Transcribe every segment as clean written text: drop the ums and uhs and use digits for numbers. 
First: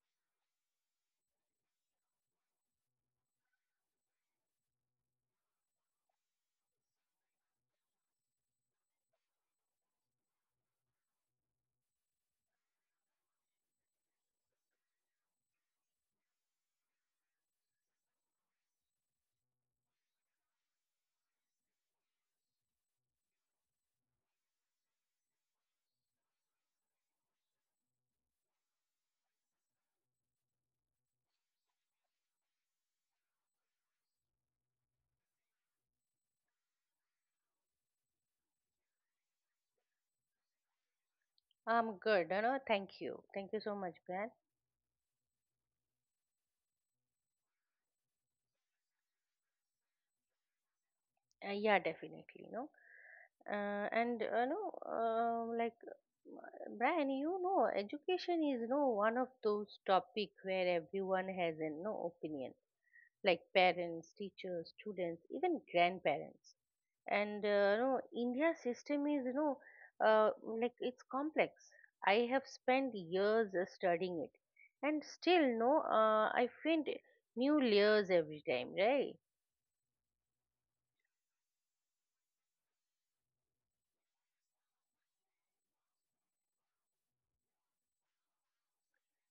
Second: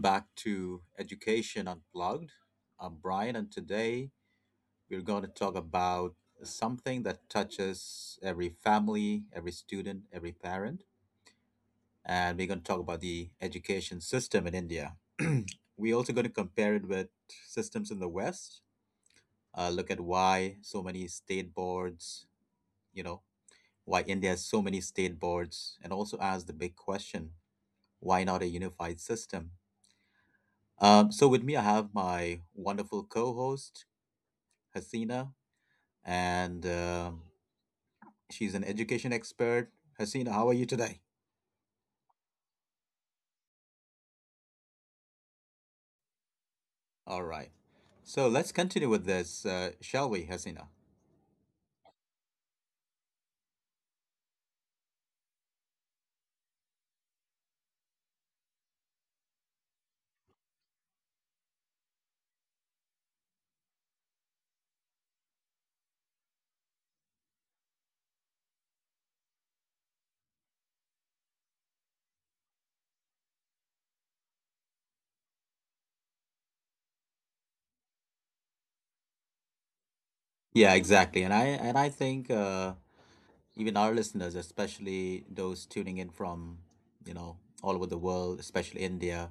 back to Education Unplugged. I'm Brian, and today we're going to talk about something that touches every family, every student, every parent. And we're going to talk about the education system in India. We're also going to compare it with systems in the West, look at why so many state boards, you know, why India has so many state boards, and also ask the big question, why not a unified system? So with me, I have my wonderful co-host Hasina, and she's an education expert. Hasina, how are you today? I'm good. Thank you. Thank you so much, Brian. All right. So let's continue with this, shall we, Hasina? Yeah, definitely. And no, like, Brian, education is, one of those topic where everyone has a no opinion, like parents, teachers, students, even grandparents. And India's system is, like, it's complex. I have spent years studying it. And still, no, I find new layers every time, right? Yeah, exactly. And I think even our listeners, especially those tuning in from you know all over the world, especially India,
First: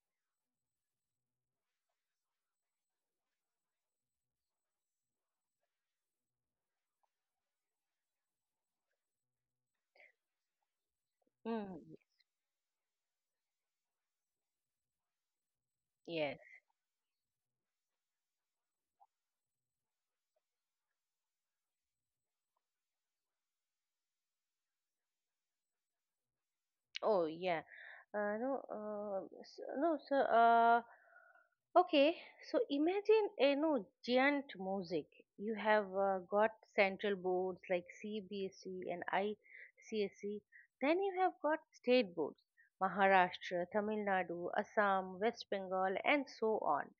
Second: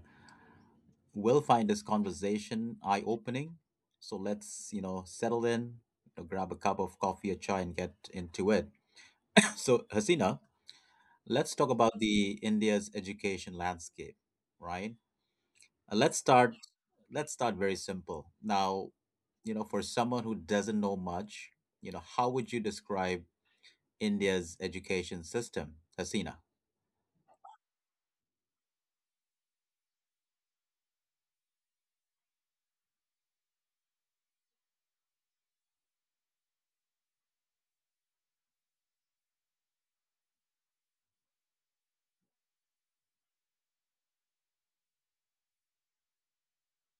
will find this conversation eye-opening. So let's settle in, grab a cup of coffee or chai, and get into it. So, Hasina, let's talk Mm, about the India's education landscape, right? Uh, Let's yes. start let's start very simple. Now, for someone who doesn't know much, how would you describe India's education system, Hasina? Oh, yeah. No, no, so. Okay. So imagine a no giant mosaic. You have got central boards like CBSE and ICSE. Then you have got state boards, Maharashtra, Tamil Nadu, Assam, West Bengal, and so on.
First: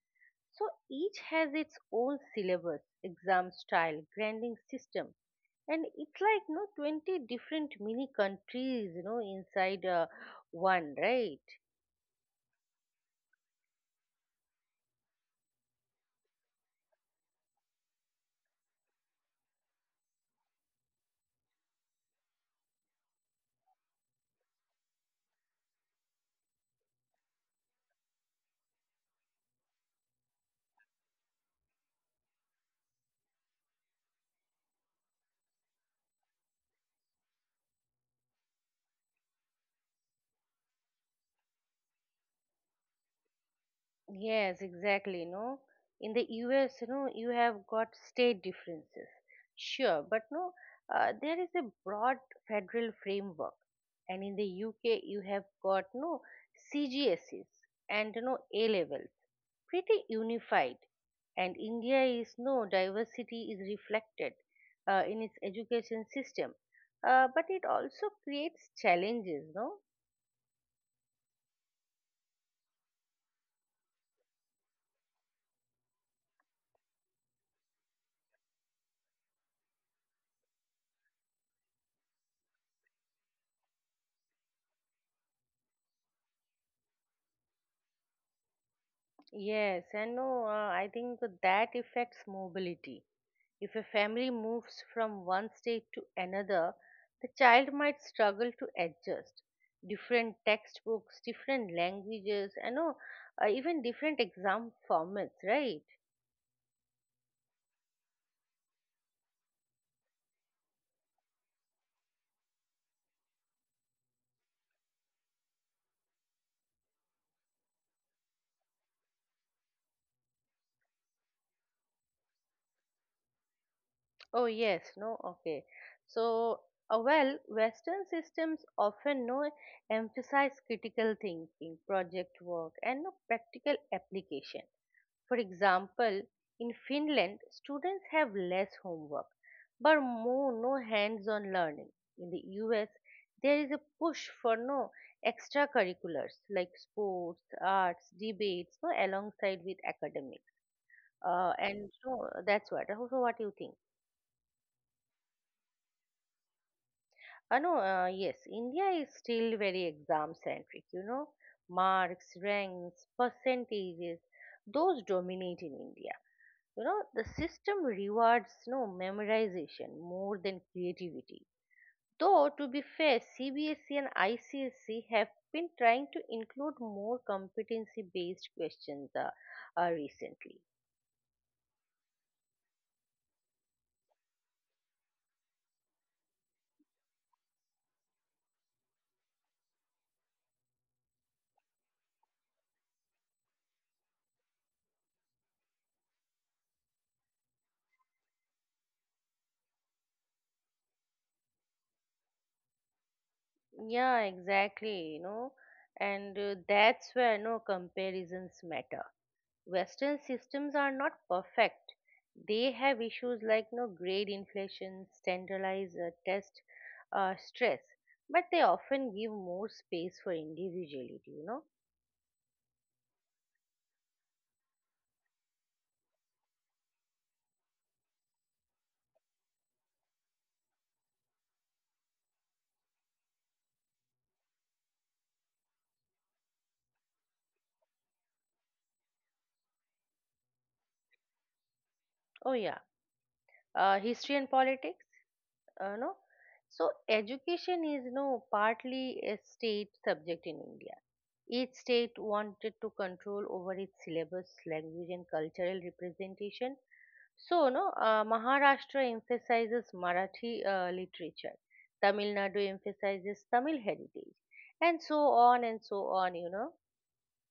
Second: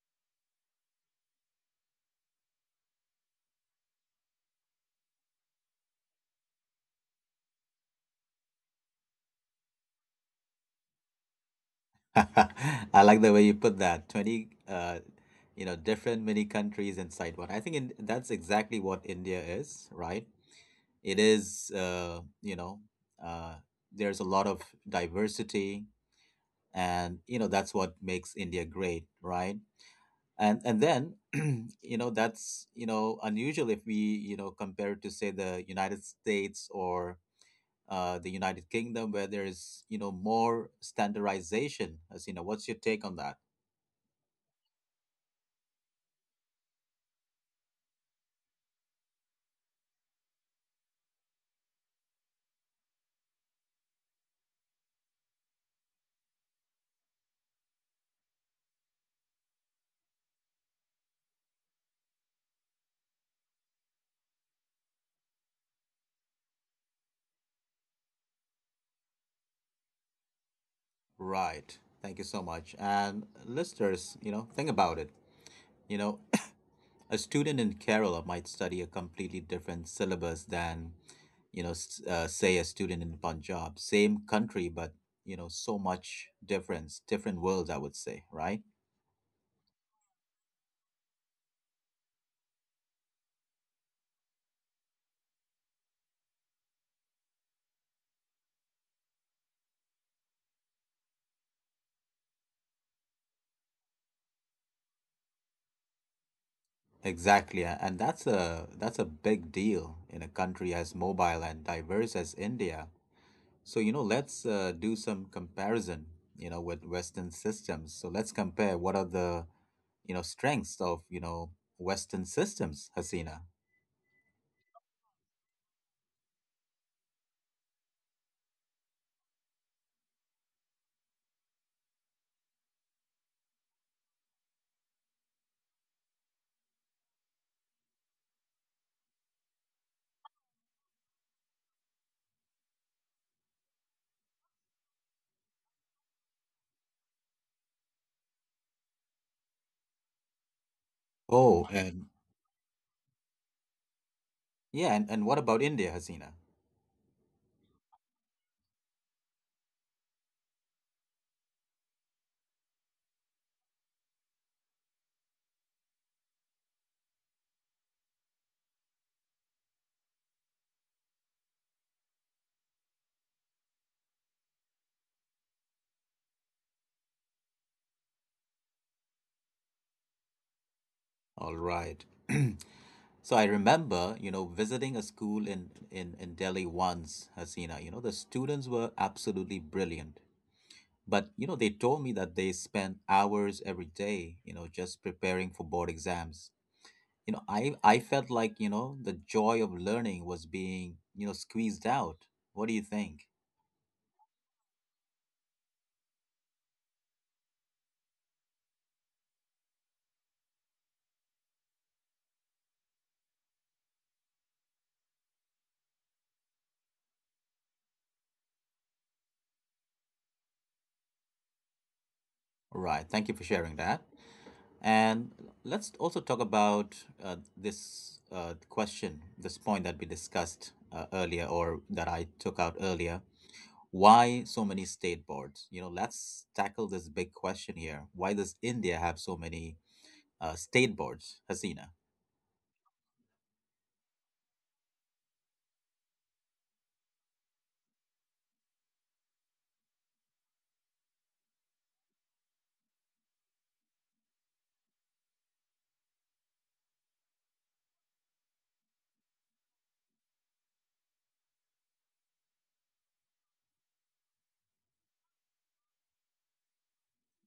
So each has its own syllabus, exam style, grading system, and it's like no 20 different mini countries, inside one, right? I like the way you put that. 20, different mini countries inside one. I think that's exactly what India is, right? It is, you know, uh, there's a lot of diversity, and that's what makes India great, right? And then, that's unusual if we compare it to, say, the United States or the United Kingdom, where there is more standardization. As you know, what's your take on that? Yes, exactly. No, in the US, you have got state differences, sure, but no, there is a broad federal framework, and in the UK, you have got no CGSEs and no A levels, pretty unified. And India is no diversity is reflected in its education system, but it also creates challenges no. Right. Thank you so much. And listeners, think about it. You know, a student in Kerala might study a completely different syllabus than, say, a student in Punjab. Same country, but, so much difference, different worlds, I would say, right? Yes and no, I think that affects mobility. If a family moves from one state to another, the child might struggle to adjust. Different textbooks, different languages, and no, even different exam formats, right? Exactly, and that's a big deal in a country as mobile and diverse as India. So, let's do some comparison, with Western systems. So let's compare what are the, strengths of, Western systems, Hasina. Oh, yes, no, okay. So, well, Western systems often no emphasize critical thinking, project work, and no practical application. For example, in Finland, students have less homework, but more no hands-on learning. In the US, there is a push for no extracurriculars like sports, arts, debates, no alongside with academics. Oh, And and so that's what. So, what do you think? yeah, and what about India, Hasina? No, yes, India is still very exam centric, marks, ranks, percentages, those dominate in India. The system rewards no memorization more than creativity. Though, to be fair, CBSE and ICSE have been trying to include more competency based questions, recently. All right. So I remember, visiting a school in Delhi once, Hasina, the students were absolutely brilliant. But, they told me that they spent hours every day, just preparing for board exams. I felt like, the joy of learning was being, squeezed out. What do you think? Yeah, exactly, and that's where no comparisons matter. Western systems are not perfect. They have issues like no grade inflation, standardized test stress, but they often give more space for individuality. All right. Thank you for sharing that. And let's also talk about this question, this point that we discussed earlier, or that I took out earlier. Why so many state boards? Let's tackle this big question here. Why does India have so many state boards, Hasina? Oh yeah. History and politics. No. So education is no partly a state subject in India. Each state wanted to control over its syllabus, language, and cultural representation. So, no, Maharashtra emphasizes Marathi literature, Tamil Nadu emphasizes Tamil heritage, and so on and so on.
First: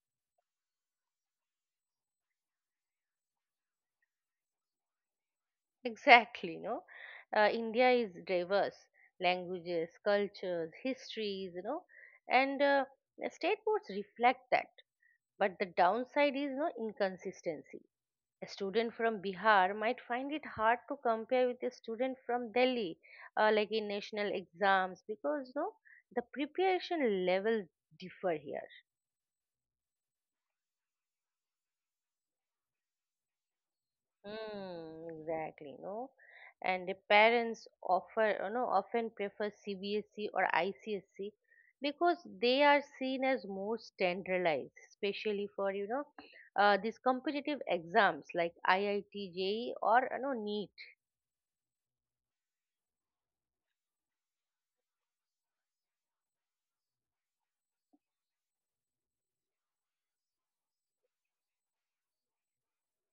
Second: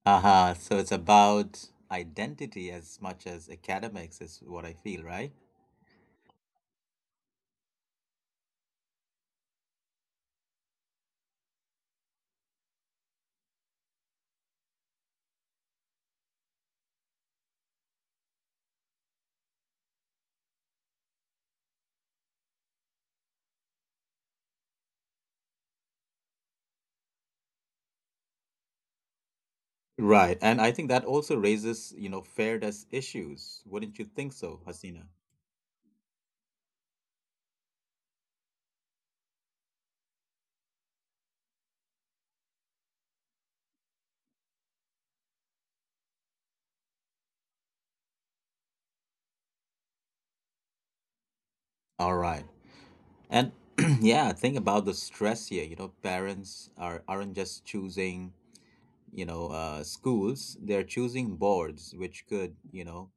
Aha, so it's about identity as much as academics, is what I feel, right? Exactly, no. India is diverse languages, cultures, histories, and state boards reflect that. But the downside is no inconsistency. A student from Bihar might find it hard to compare with a student from Delhi, like in national exams, because no, the preparation levels differ here. Right. And I think that also raises, fairness issues. Wouldn't you think so, Hasina? Mm, exactly, no, and the parents offer, often prefer CBSE or ICSE because they are seen as more standardized, especially for these competitive exams like IITJEE or NEET. All right. And yeah, think about the stress here. Parents aren't just choosing, schools. They're choosing boards, which could,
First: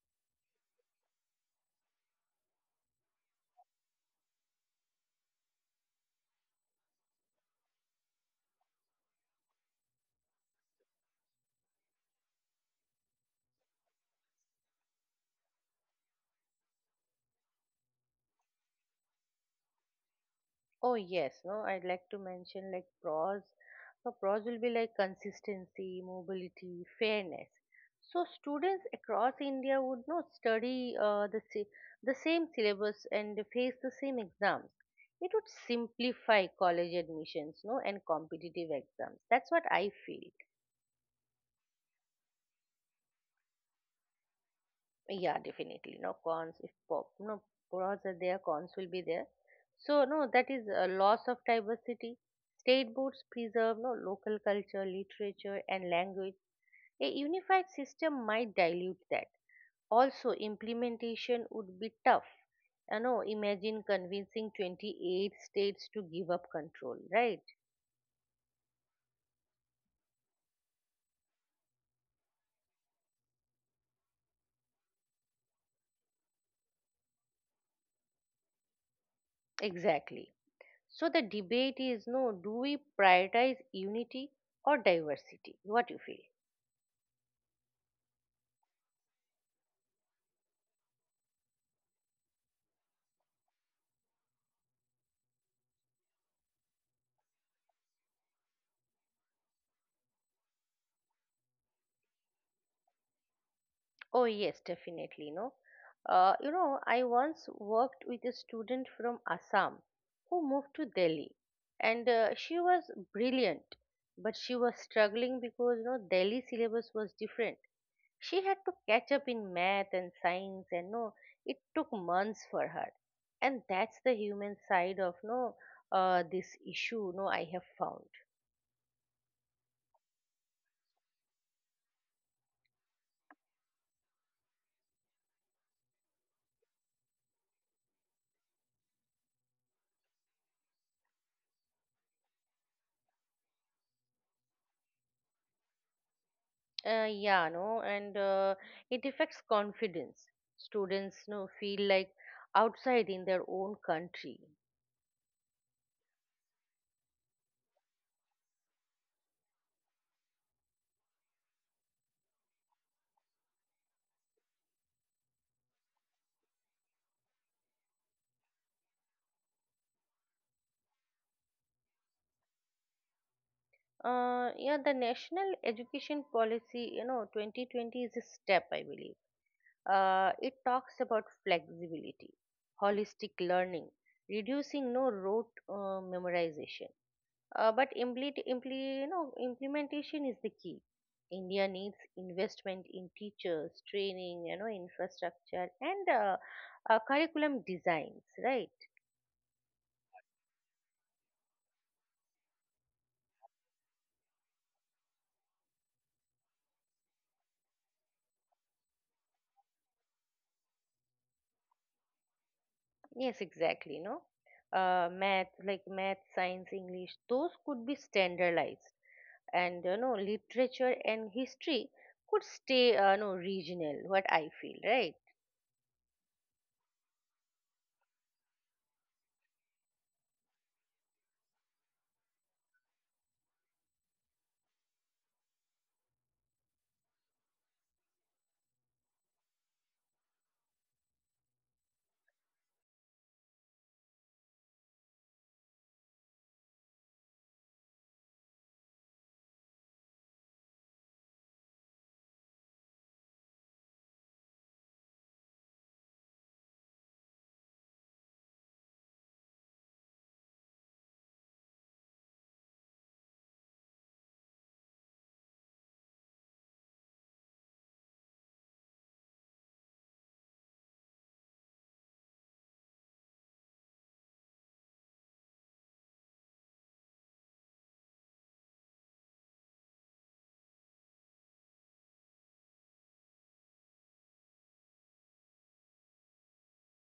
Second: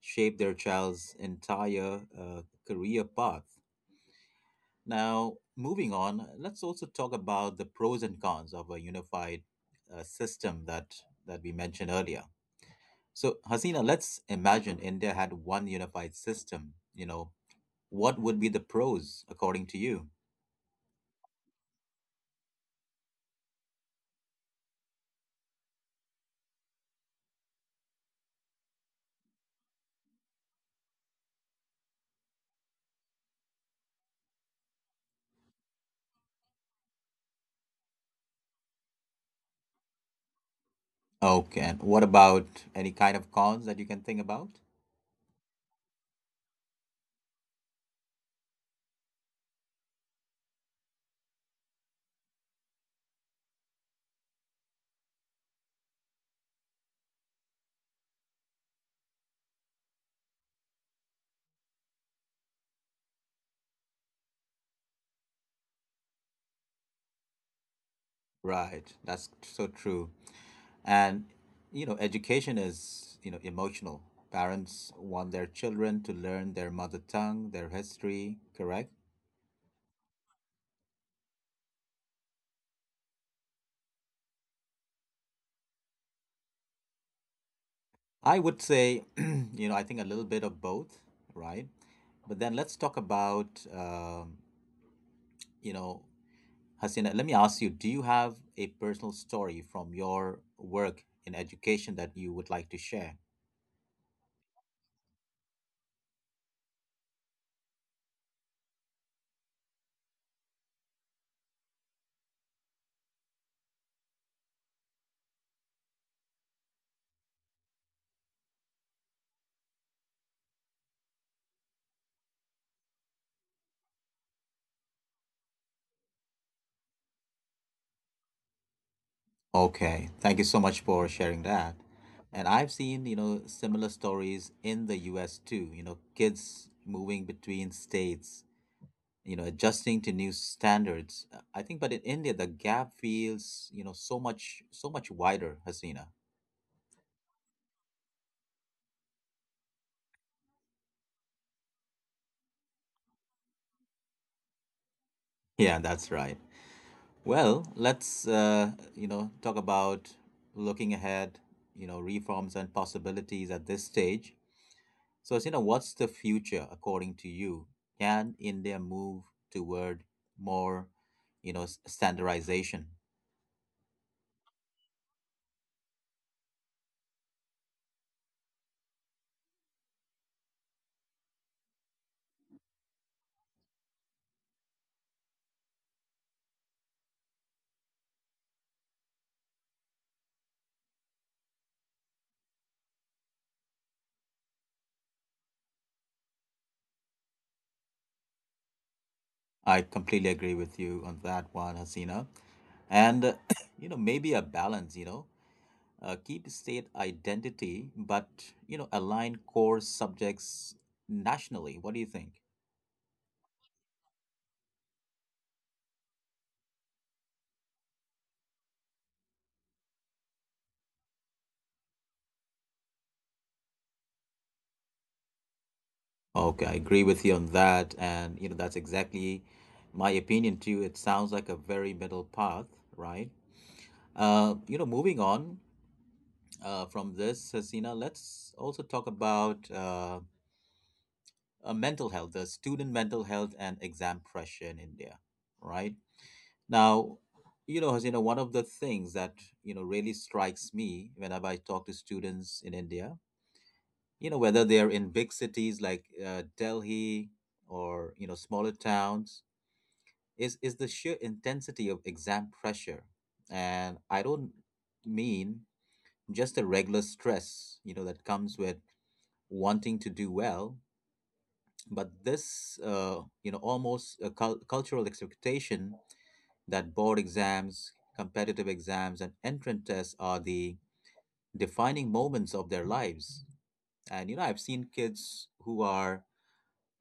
shape their child's entire career path. Now, moving on, let's also talk about the pros and cons of a unified system that we mentioned earlier. So, Hasina, let's imagine India had one unified system. What would be the pros according to you? Oh yes, no, I'd like to mention like pros. So pros will be like consistency, mobility, fairness. So students across India would not study the same syllabus and face the same exams. It would simplify college admissions, no, and competitive exams. That's what I feel. Okay, and what about any kind of cons that you can think about? Yeah, definitely. No cons if pop, no pros are there, cons will be there. So no, that is a loss of diversity. State boards preserve no local culture, literature, and language. A unified system might dilute that. Also, implementation would be tough. Imagine convincing 28 states to give up control, right? Right, that's so true. And education is, emotional. Parents want their children to learn their mother tongue, their history, correct? Exactly. So the debate is no, do we prioritize unity or diversity? What you feel? I would say, I think a little bit of both, right? But then let's talk about, you know, Hasina, let me ask you, do you have a personal story from your work in education that you would like to share? Oh, yes, definitely. No, I once worked with a student from Assam who moved to Delhi, and she was brilliant, but she was struggling because Delhi syllabus was different. She had to catch up in math and science, and no, it took months for her. And that's the human side of no, this issue. No, I have found. Okay, thank you so much for sharing that. And I've seen, similar stories in the US too, kids moving between states, adjusting to new standards. I think, but in India the gap feels, so much wider, Hasina. Yeah, no, and it affects confidence. Students no feel like outside in their own country. Yeah, that's right. Well, let's talk about looking ahead, reforms and possibilities at this stage. So, what's the future according to you? Can India move toward more, standardization? Yeah, the national education policy, 2020 is a step, I believe. It talks about flexibility, holistic learning, reducing no rote memorization. But implementation is the key. India needs investment in teachers, training, infrastructure, and curriculum designs. Right? I completely agree with you on that one, Hasina. And, maybe a balance, keep state identity, but, align core subjects nationally. What do you think? Yes, exactly. No, math, science, English, those could be standardized, and literature and history could stay no regional, what I feel, right? Okay, I agree with you on that. And, that's exactly my opinion too. It sounds like a very middle path, right? Moving on, from this, Hasina, let's also talk about mental health, the student mental health and exam pressure in India, right? Now, Hasina, one of the things that, really strikes me whenever I talk to students in India, whether they're in big cities like Delhi or, smaller towns, is the sheer intensity of exam pressure. And I don't mean just the regular stress, that comes with wanting to do well, but this almost a cultural expectation that board exams, competitive exams, and entrance tests are the defining moments of their lives. And I've seen kids who are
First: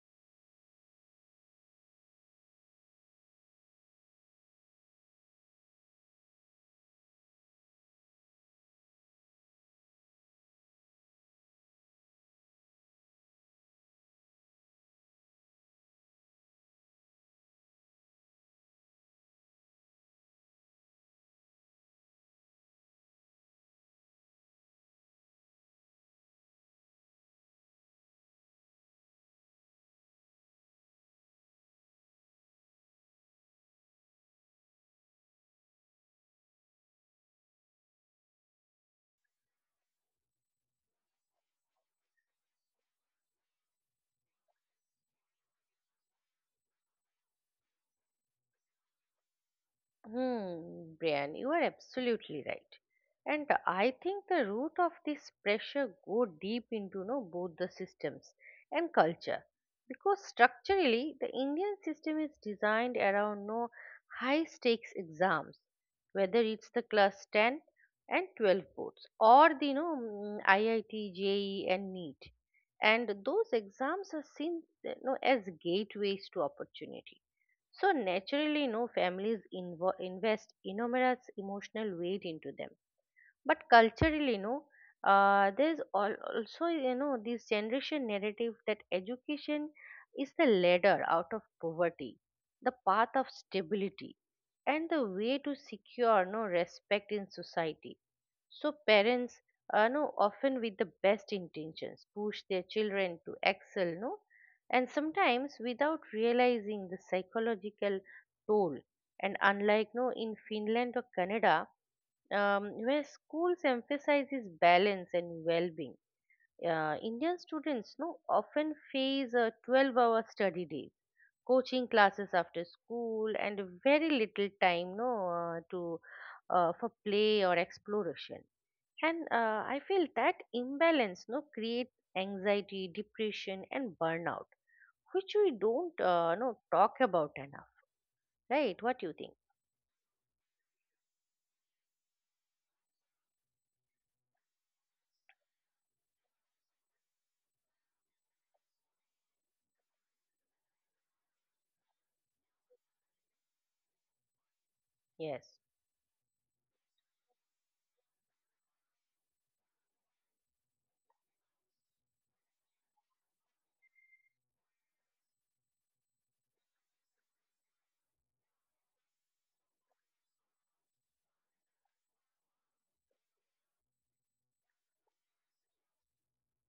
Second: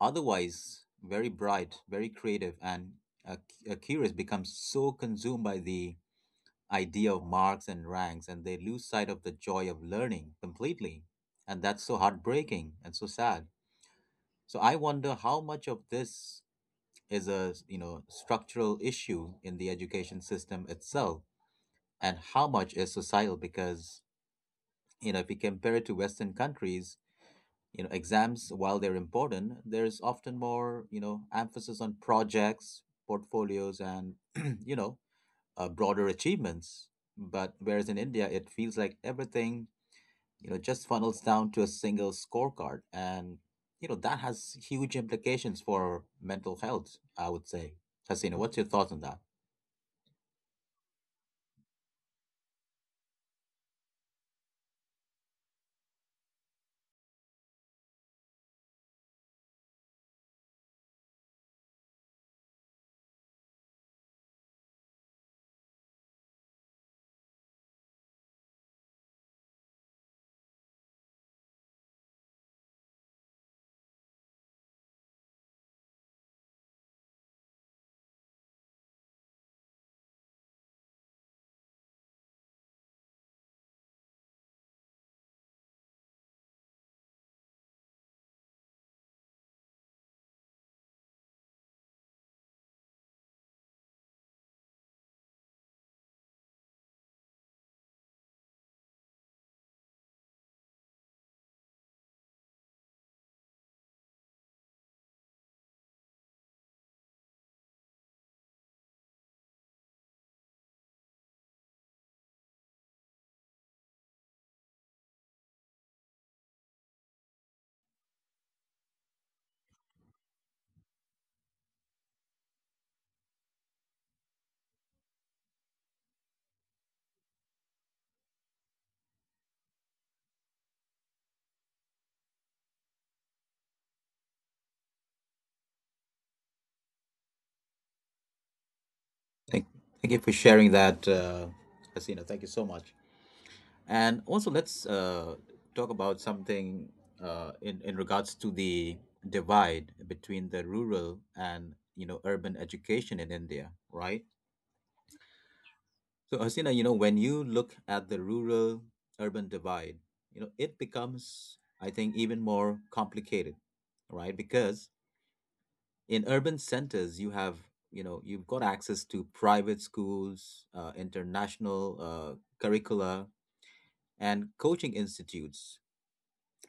otherwise very bright, very creative, and uh, curious, become so consumed by the idea of marks and ranks, and they lose sight of the joy of learning completely, and that's so heartbreaking and so sad. So I wonder how much of this is a, structural issue in the education system itself, and how much is societal, because, if we compare it to Western countries, exams, while they're important, there's often more, emphasis on projects, portfolios, and, you know, broader achievements. But whereas in India, it feels like everything just funnels down to a single scorecard, and that has huge implications for mental health, I would say, Hasina. What's your thoughts on that? Hmm, Brian, you are absolutely right. And I think the root of this pressure go deep into, both the systems and culture. Because structurally, the Indian system is designed around no high stakes exams, whether it's the class 10 and 12 boards or the IIT, JEE and NEET. And those exams are seen, as gateways to opportunity. So naturally, no families invest enormous emotional weight into them. But culturally, no, there's also this generation narrative that education is the ladder out of poverty, the path of stability, and the way to secure no respect in society. So parents, no, often with the best intentions, push their children to excel, no, and sometimes without realizing the psychological toll. And unlike no, in Finland or Canada, where schools emphasizes balance and well-being, Indian students no often face a 12-hour study day, coaching classes after school, and very little time no to for play or exploration. And I feel that imbalance no, creates anxiety, depression, and burnout, which we don't no, talk about enough, right? What do you think? Thank, thank you for sharing that, Hasina. Thank you so much. And also, let's talk about something, in regards to the divide between the rural and urban education in India, right? Yes. So, Hasina, when you look at the rural urban divide, it becomes, I think, even more complicated, right? Because in urban centers, you have you know you've got access to private schools, international curricula, and coaching institutes.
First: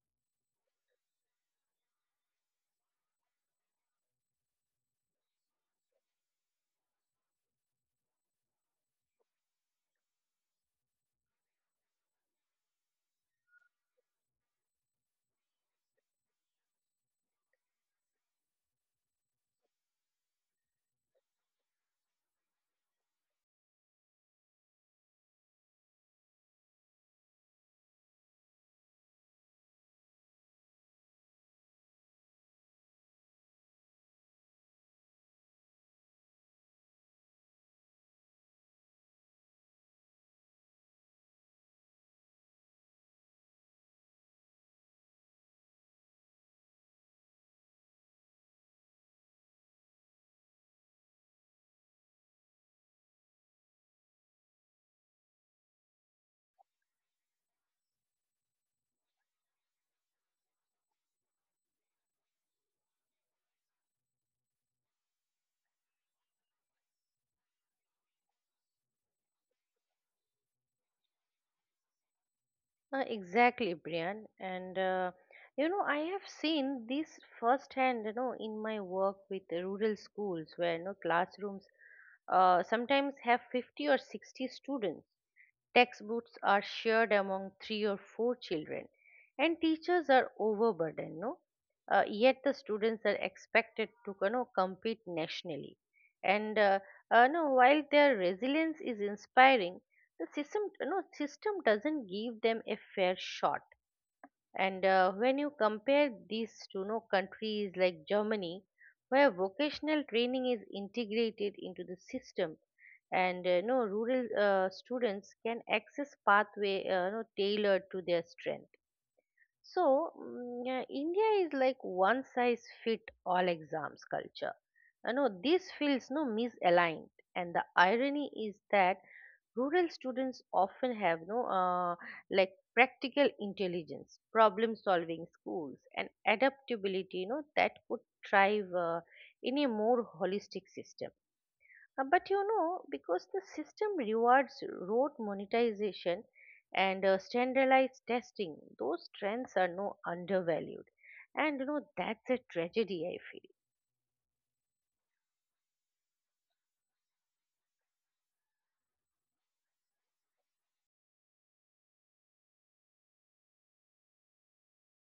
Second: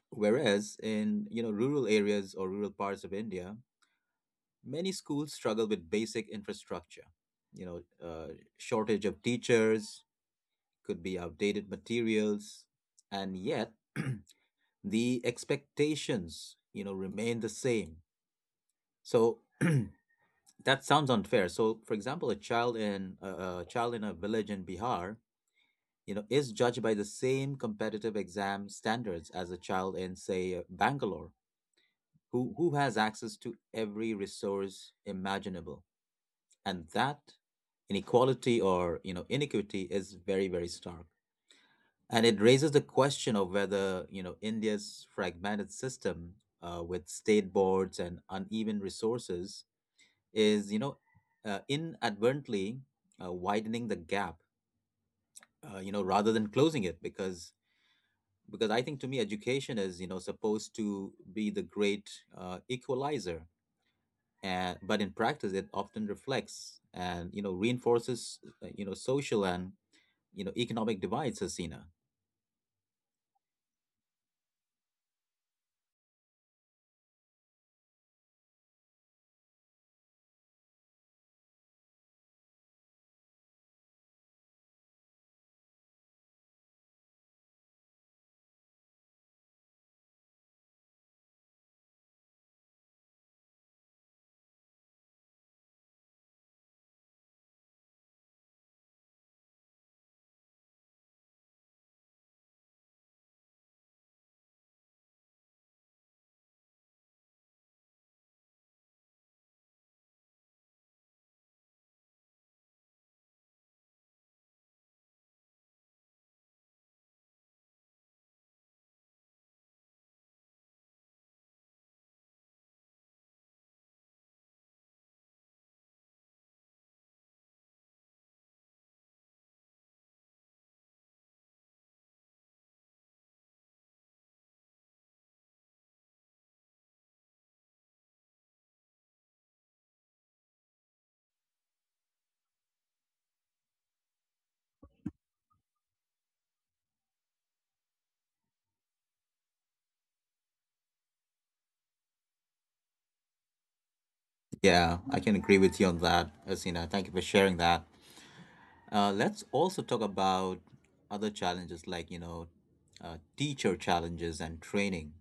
Whereas in rural areas or rural parts of India, many schools struggle with basic infrastructure. You know, uh, shortage of teachers, could be outdated materials, and yet the expectations remain the same. So that sounds unfair. So, for example, a child in a village in Bihar, is judged by the same competitive exam standards as a child in, say, Bangalore, who has access to every resource imaginable. And that inequality or inequity is very, very stark. And it raises the question of whether India's fragmented system, with state boards and uneven resources, is inadvertently widening the gap, rather than closing it, because I think, to me, education is supposed to be the great equalizer. And but in practice, it often reflects and reinforces social and economic divides, Hasina. Exactly, Brian. And I have seen this firsthand, in my work with the rural schools where classrooms sometimes have 50 or 60 students. Textbooks are shared among three or four children, and teachers are overburdened. No, yet the students are expected to, compete nationally. And no, while their resilience is inspiring, the system system doesn't give them a fair shot. And when you compare these to no countries like Germany, where vocational training is integrated into the system, and no rural students can access pathway no, tailored to their strength. So India is like one size fit all exams culture. No, this feels no misaligned, and the irony is that rural students often have no like practical intelligence problem solving schools and adaptability, that could thrive in a more holistic system. But because the system rewards rote monetization and standardized testing, those trends are no undervalued. And that's a tragedy I feel. Yeah, I can agree with you on that, Hasina. Thank you for sharing that. Let's also talk about other challenges like teacher challenges and training.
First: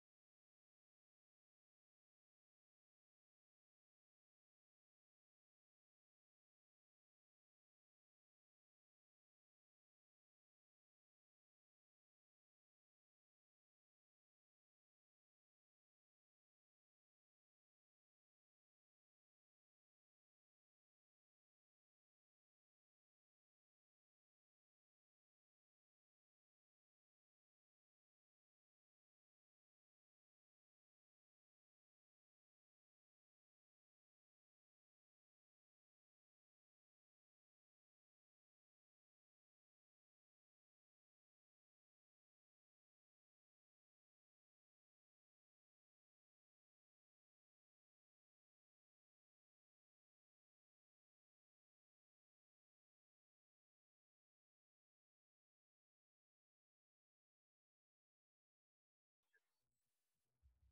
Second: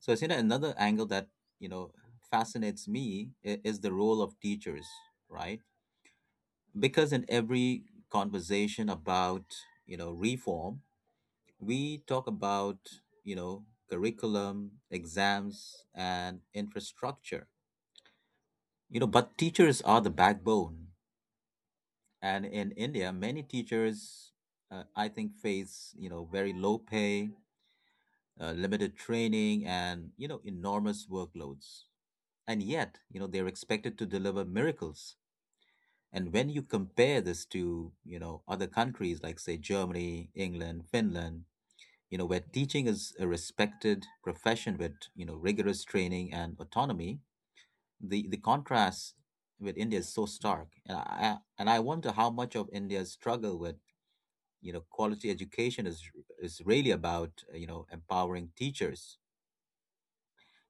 So, Hasina, another angle that you know fascinates me is the role of teachers, right? Because in every conversation about reform, we talk about, you know, curriculum, exams, and infrastructure. But teachers are the backbone. And in India, many teachers, I think, face, very low pay, limited training, and, enormous workloads. And yet, they're expected to deliver miracles. And when you compare this to, other countries like, say, Germany, England, Finland, where teaching is a respected profession with, rigorous training and autonomy, the contrast with India is so stark. And I wonder how much of India's struggle with, you know, quality education is really about, you know, empowering teachers,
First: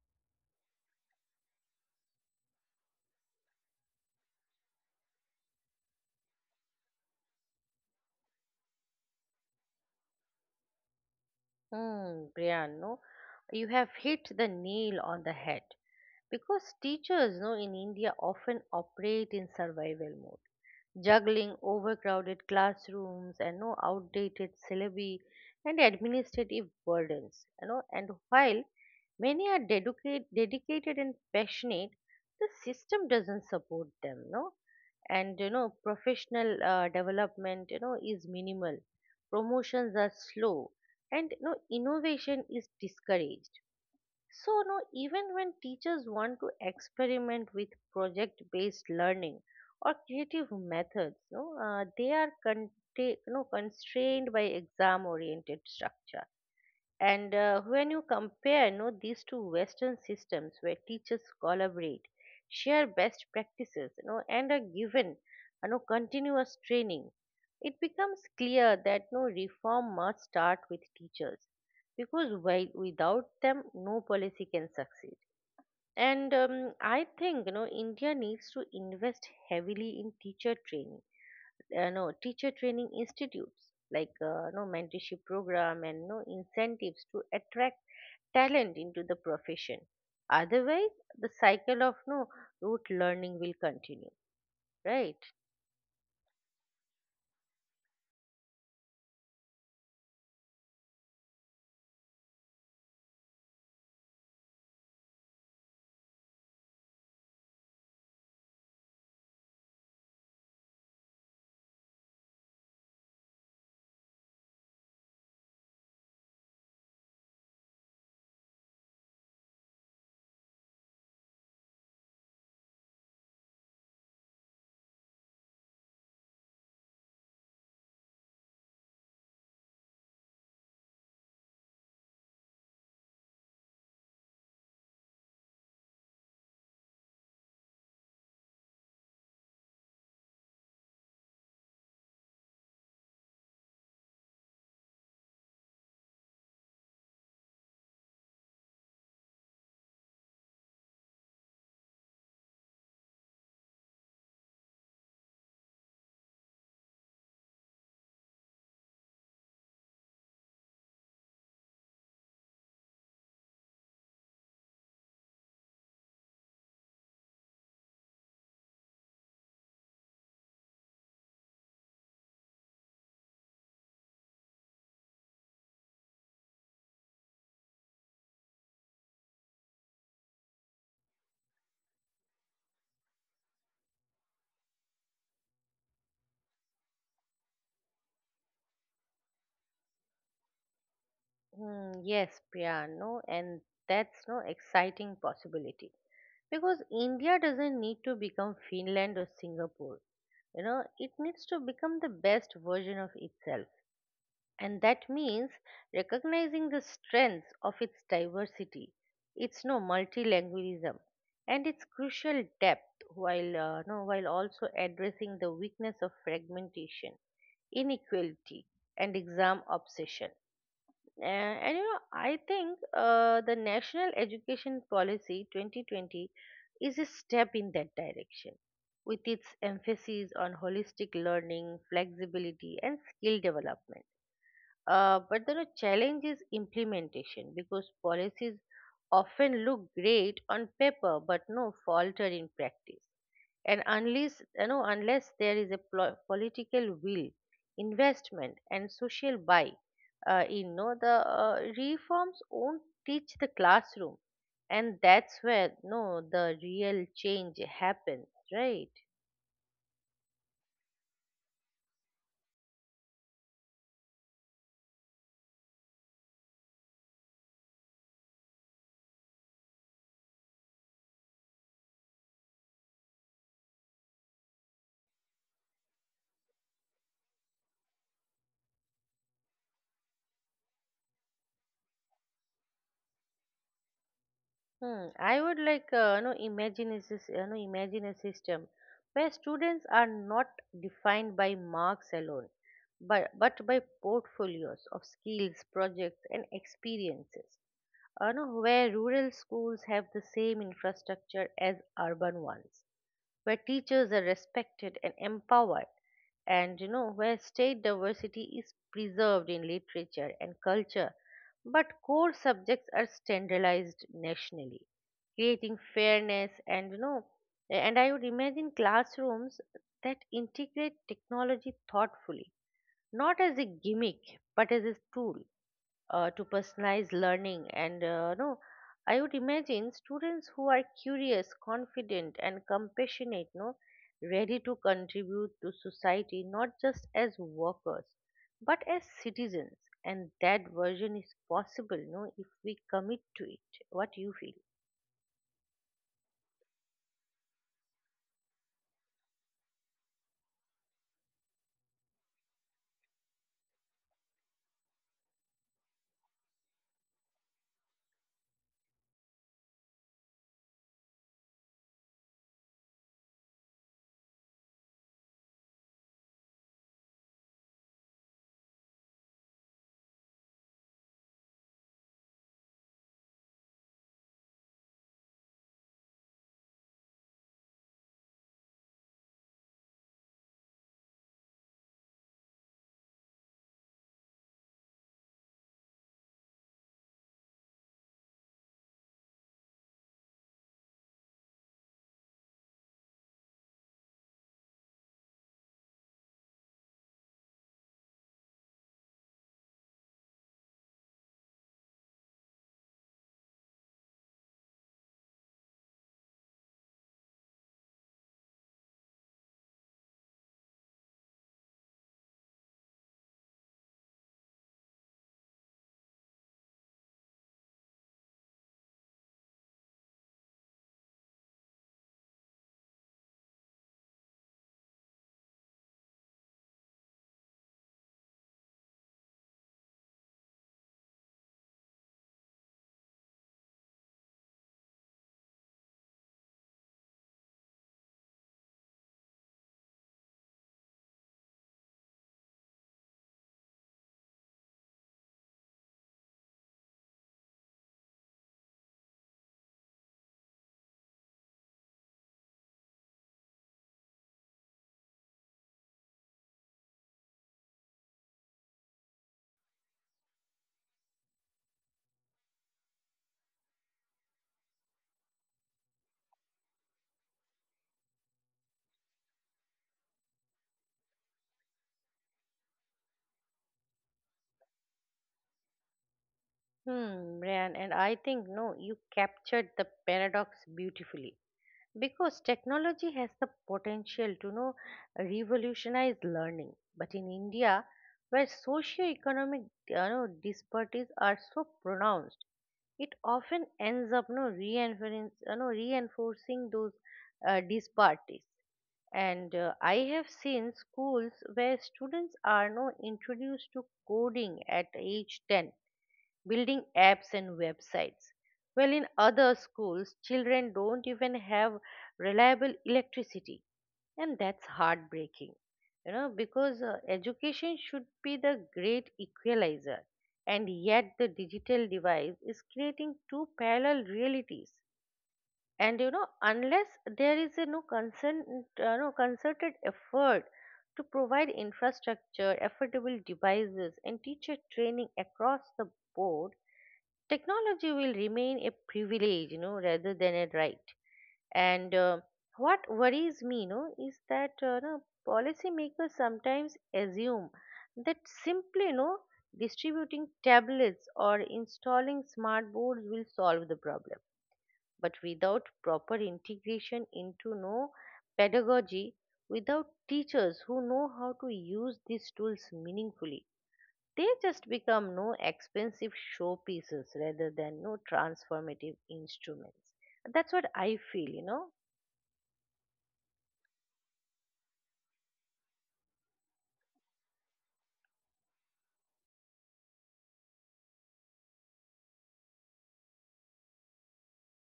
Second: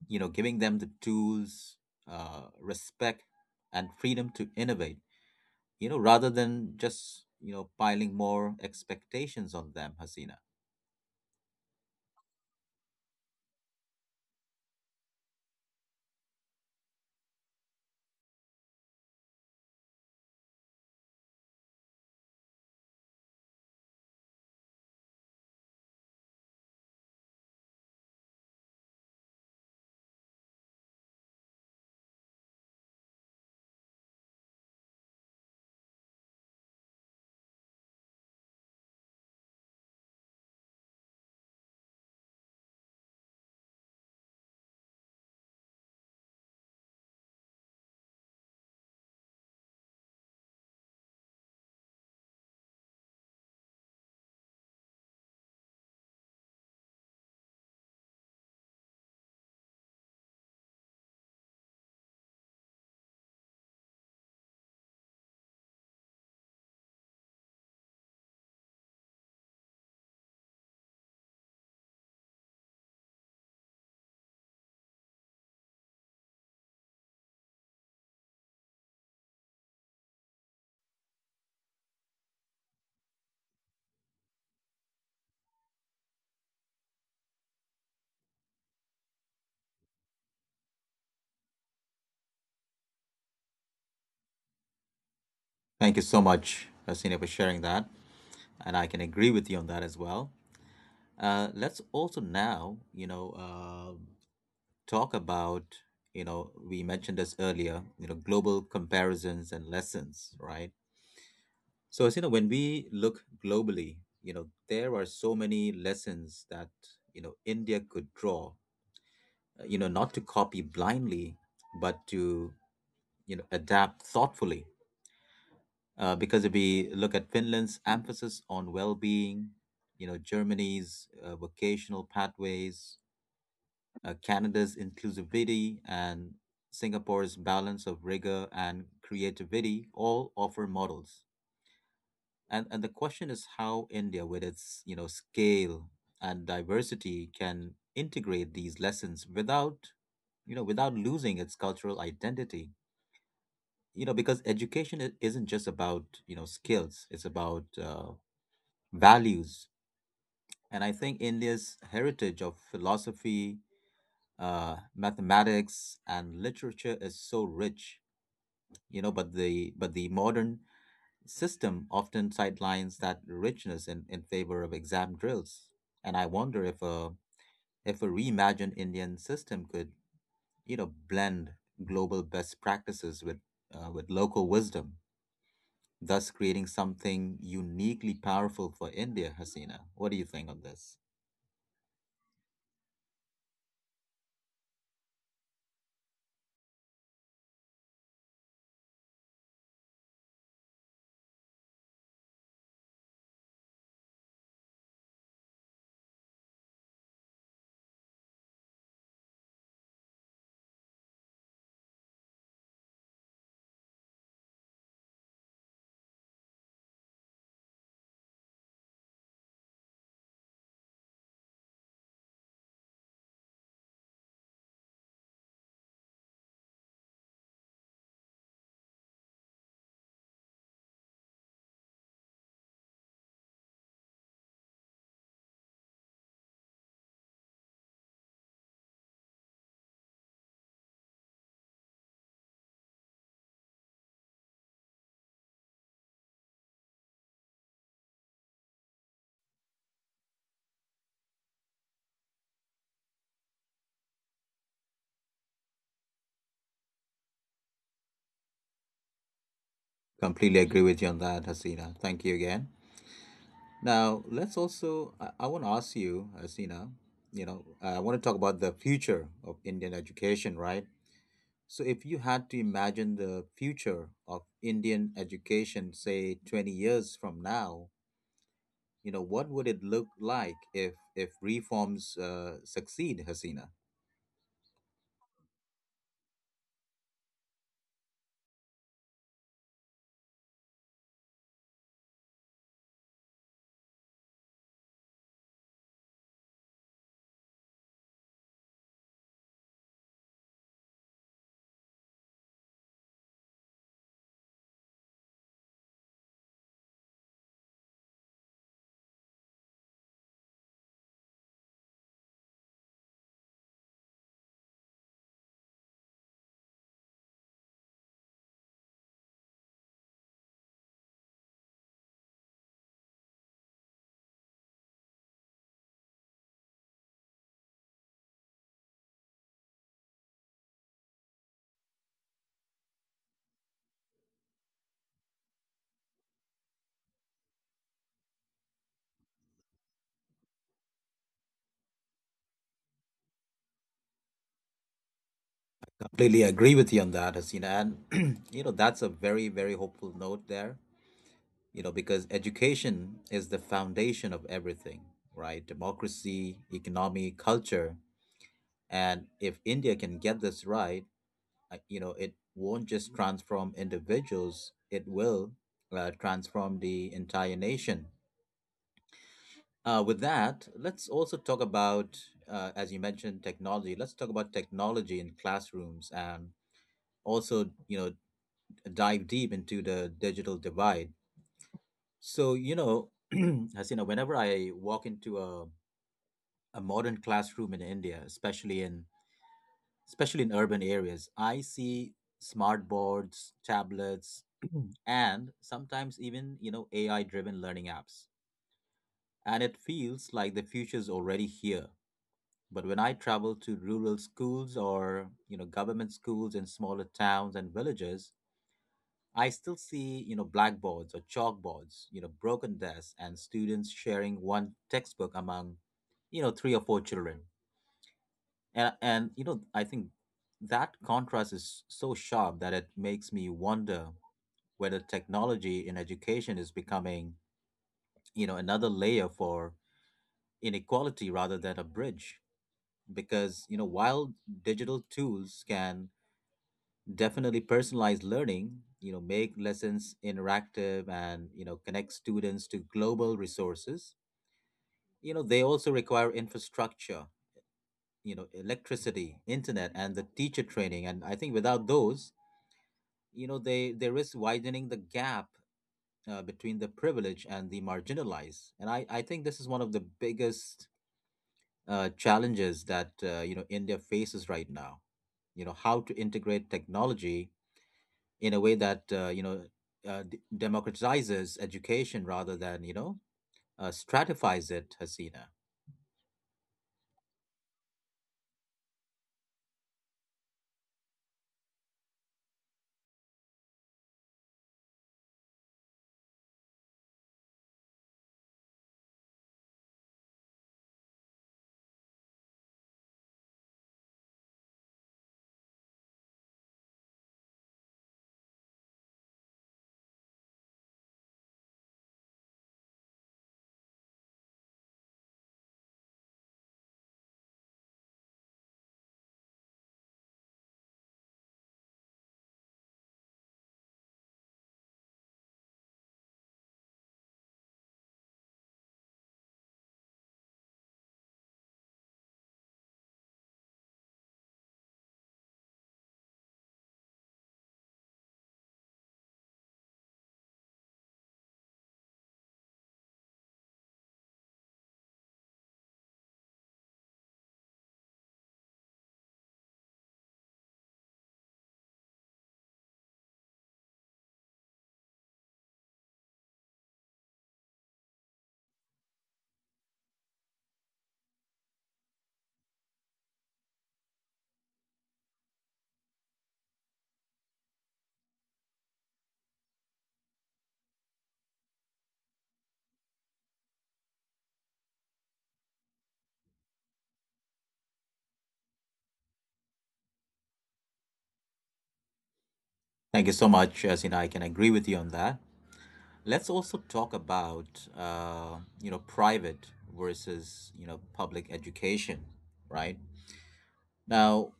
you know, giving them the tools, respect and freedom to innovate, you know, rather than just, you know, piling more expectations on them, Hasina. Hmm, Brian, no, you have hit the nail on the head. Because teachers, in India often operate in survival mode, juggling overcrowded classrooms and no outdated syllabi and administrative burdens. And while many are dedicated and passionate, the system doesn't support them, no. And professional development, is minimal. Promotions are slow, and innovation is discouraged. So, no, even when teachers want to experiment with project based learning or creative methods, no, they are no, constrained by exam oriented structure. And when you compare, these two Western systems where teachers collaborate, share best practices, and are given, continuous training, it becomes clear that no reform must start with teachers because while without them no policy can succeed. And I think India needs to invest heavily in teacher training, no teacher training institutes, like no mentorship program and no incentives to attract talent into the profession. Otherwise, the cycle of no rote learning will continue, right? Thank you so much, Hasina, for sharing that. And I can agree with you on that as well. Let's also now, you know, talk about, you know, we mentioned this earlier, you know, global comparisons and lessons, right? So, as you know, when we look globally, you know, there are so many lessons that, you know, India could draw, you know, not to copy blindly, but to, you know, adapt thoughtfully. Because if we look at Finland's emphasis on well being, you know, Germany's vocational pathways, Canada's inclusivity, and Singapore's balance of rigor and creativity all offer models. And the question is how India, with its, you know, scale and diversity, can integrate these lessons without, you know, without losing its cultural identity. You know, because education isn't just about, you know, skills; it's about values. And I think India's heritage of philosophy, mathematics, and literature is so rich. You know, but the modern system often sidelines that richness in favor of exam drills. And I wonder if a, if a reimagined Indian system could, you know, blend global best practices with local wisdom, thus creating something uniquely powerful for India, Hasina. What do you think on this? Hmm, yes, Priya, no, and that's no exciting possibility because India doesn't need to become Finland or Singapore. It needs to become the best version of itself. And that means recognizing the strengths of its diversity, its no multilingualism, and its crucial depth, while no, while also addressing the weakness of fragmentation, inequality, and exam obsession. And I think the National Education Policy 2020 is a step in that direction, with its emphasis on holistic learning, flexibility, and skill development. But the challenge is implementation because policies often look great on paper but no falter in practice. And unless you know, unless there is a political will, investment, and social buy, you know the reforms won't teach the classroom, and that's where no the real change happens, right? Completely agree with you on that, Hasina. Thank you again. Now, let's also I want to ask you, Hasina, you know, I want to talk about the future of Indian education, right? So, if you had to imagine the future of Indian education, say 20 years from now, you know, what would it look like if reforms succeed, Hasina? I would like imagine a system where students are not defined by marks alone, but by portfolios of skills, projects, and experiences. You know where rural schools have the same infrastructure as urban ones, where teachers are respected and empowered, and where state diversity is preserved in literature and culture, but core subjects are standardized nationally, creating fairness. And I would imagine classrooms that integrate technology thoughtfully, not as a gimmick but as a tool to personalized learning. And no, I would imagine students who are curious, confident, and compassionate, no, ready to contribute to society not just as workers but as citizens. And that version is possible, if we commit to it. What do you feel? Completely agree with you on that, Hasina. And, you know, that's a very, very hopeful note there, you know, because education is the foundation of everything, right? Democracy, economy, culture. And if India can get this right, you know, it won't just transform individuals, it will transform the entire nation. With that, let's also talk about, as you mentioned, technology. Let's talk about technology in classrooms and also, you know, dive deep into the digital divide. So, you know, Hasina, whenever I walk into a modern classroom in India, especially in urban areas. I see smart boards, tablets, and sometimes even, you know, AI-driven learning apps. And it feels like the future's already here. But when I travel to rural schools or, you know, government schools in smaller towns and villages, I still see, you know, blackboards or chalkboards, you know, broken desks and students sharing one textbook among, you know, three or four children. And you know, I think that contrast is so sharp that it makes me wonder whether technology in education is becoming, you know, another layer for inequality rather than a bridge. Because, you know, while digital tools can definitely personalize learning, you know, make lessons interactive and, you know, connect students to global resources, you know, they also require infrastructure, you know, electricity, internet, and the teacher training. And I think without those, you know, they risk widening the gap, between the privileged and the marginalized. And I think this is one of the biggest challenges that, you know, India faces right now, you know, how to integrate technology in a way that, you know, democratizes education rather than, you know, stratifies it, Hasina. Brian, and I think no, you captured the paradox beautifully. Because technology has the potential to revolutionize learning. But in India, where socio-economic disparities are so pronounced, it often ends up no reinforcing you know, reinforcing those disparities. And I have seen schools where students are no introduced to coding at age 10, building apps and websites. Well, in other schools, children don't even have reliable electricity, and that's heartbreaking, you know, because education should be the great equalizer, and yet the digital divide is creating two parallel realities. And you know, unless there is a no concern, no concerted effort to provide infrastructure, affordable devices, and teacher training across the board, technology will remain a privilege, you know, rather than a right. and What worries me, you know, is that no, policymakers sometimes assume that simply, you know, distributing tablets or installing smart boards will solve the problem, but without proper integration into pedagogy, without teachers who know how to use these tools meaningfully, they just become no expensive showpieces rather than no transformative instruments. That's what I feel, you know. Thank you so much, Hasina. I can agree with you on that. Let's also talk about, you know, private versus, you know, public education, right? Now,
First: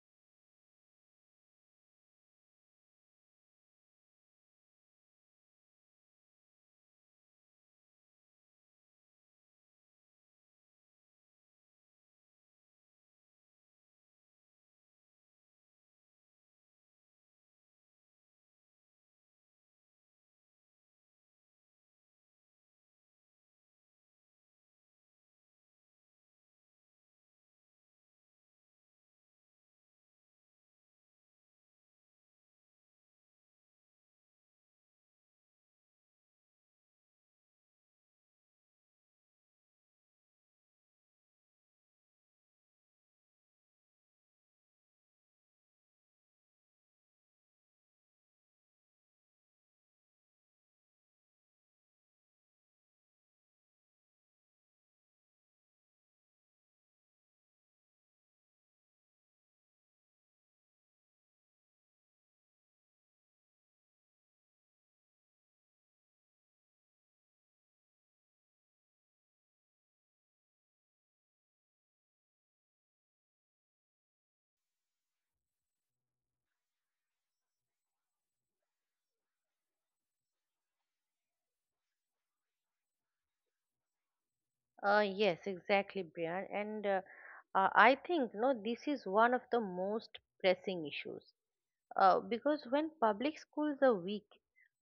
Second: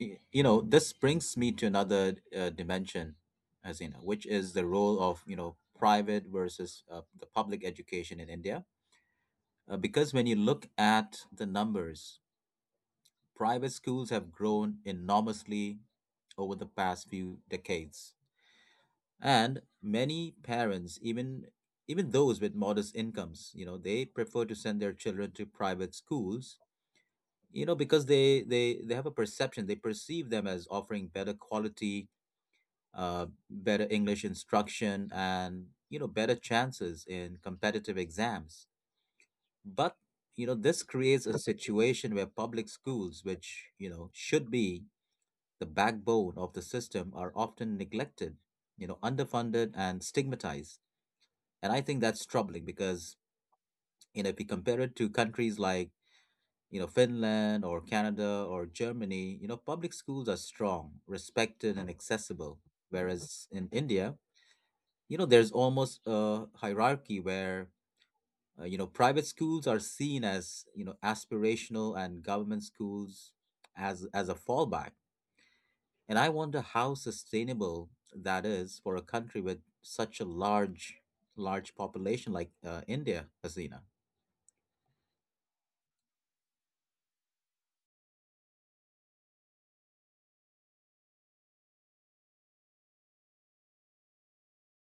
you know, this brings me to another dimension, as you know, which is the role of, you know, private versus, the public education in India. Because when you look at the numbers, private schools have grown enormously over the past few decades, and many parents, even those with modest incomes, you know, they prefer to send their children to private schools, you know, because they have a perception, they perceive them as offering better quality, better English instruction, and, you know, better chances in competitive exams. But, you know, this creates a situation where public schools, which, you know, should be the backbone of the system, are often neglected, you know, underfunded and stigmatized. And I think that's troubling, because, you know, if we compare it to countries like, you know, Finland or Canada or Germany, you know, public schools are strong, respected, and accessible. Whereas in India, you know, there's almost a hierarchy where, you know, private schools are seen as, you know, aspirational and government schools as a fallback. And I wonder how sustainable that is for a country with such a large population like, India, Hasina. Yes, exactly, Brian. And I think no, this is one of the most pressing issues, because when public schools are weak,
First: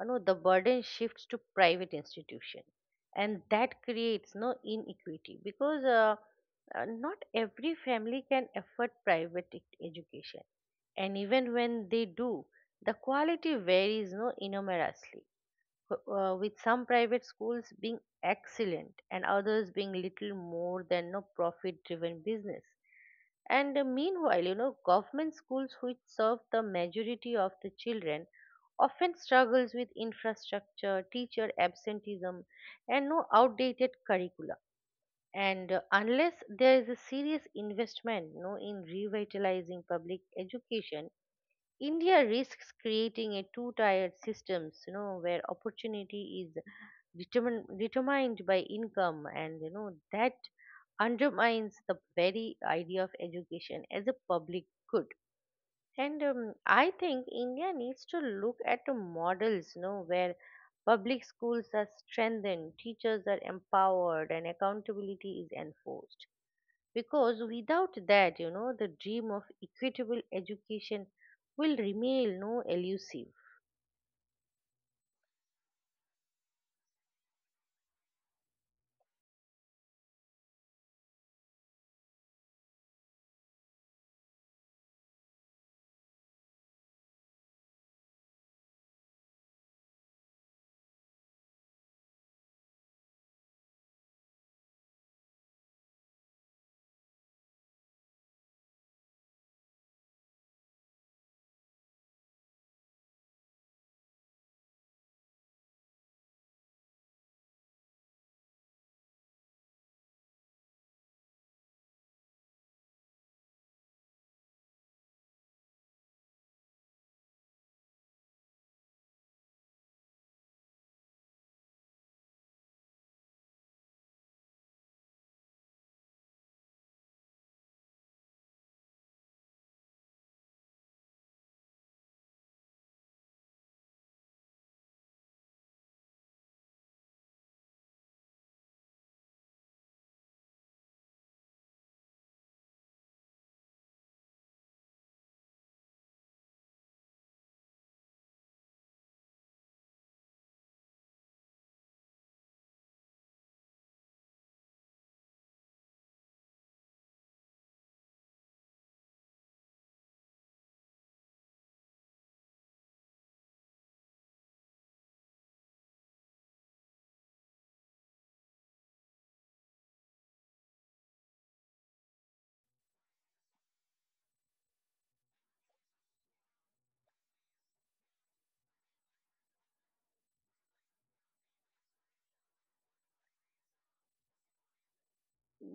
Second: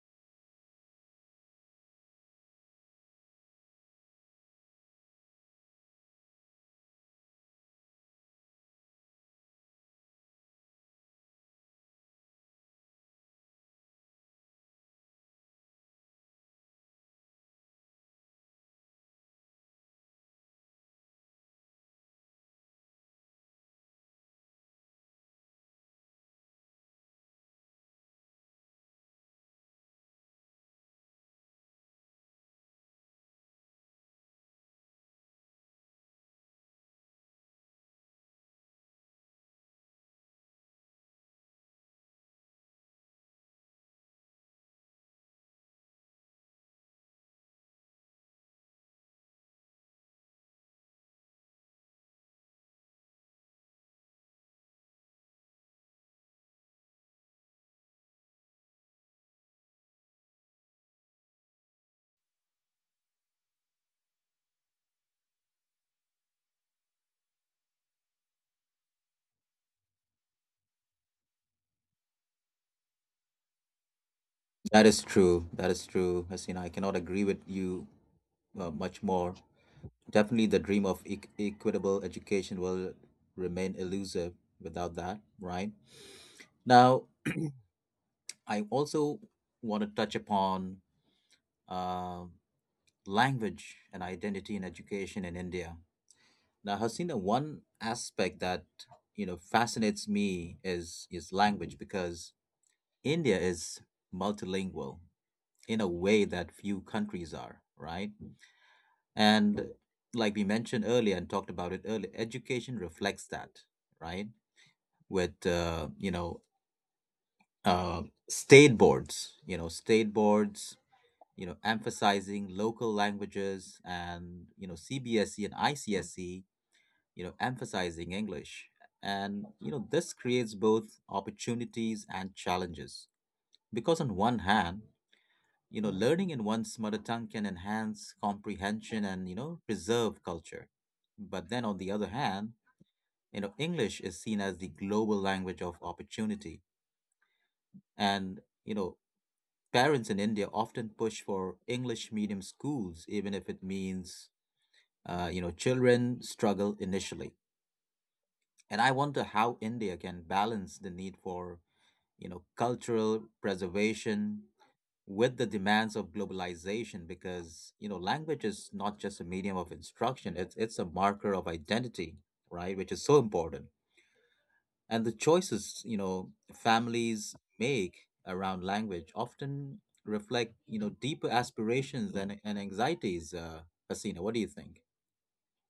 you know, the burden shifts to private institution, and that creates inequity, because not every family can afford education, and even when they do, the quality varies no enormously, with some private schools being excellent and others being little more than no profit driven business. And Meanwhile, you know, government schools which serve the majority of the children often struggles with infrastructure, teacher absenteeism, and outdated curricula. And Unless there is a serious investment, you know, in revitalizing public education, India risks creating a two-tiered systems, you know, where opportunity is determined by income, and you know that undermines the very idea of education as a public good. And I think India needs to look at the models, you know, where public schools are strengthened, teachers are empowered, and accountability is enforced, because without that, you know, the dream of equitable education will remain elusive. That is true. That is true. Hasina, I cannot agree with you much more. Definitely, the dream of equitable education will remain elusive without that, right? Now, I also want to touch upon uh, language and identity in education in India. Now, Hasina, one aspect that, you know, fascinates me is language, because India is multilingual in a way that few countries are, right? And like we mentioned earlier and talked about it earlier, education reflects that, right? With, you know, uh, state boards, you know, emphasizing local languages, and, you know, CBSE and ICSE, you know, emphasizing English. And, you know, this creates both opportunities and challenges. Because on one hand, you know, learning in one's mother tongue can enhance comprehension and, you know, preserve culture. But then on the other hand, you know, English is seen as the global language of opportunity. And, you know, parents in India often push for English medium schools, even if it means, you know, children struggle initially. And I wonder how India can balance the need for, you know, cultural preservation with the demands of globalization, because, you know, language is not just a medium of instruction, it's a marker of identity, right, which is so important. And the choices, you know, families make around language often reflect, you know, deeper aspirations and anxieties. Hasina, what do you think?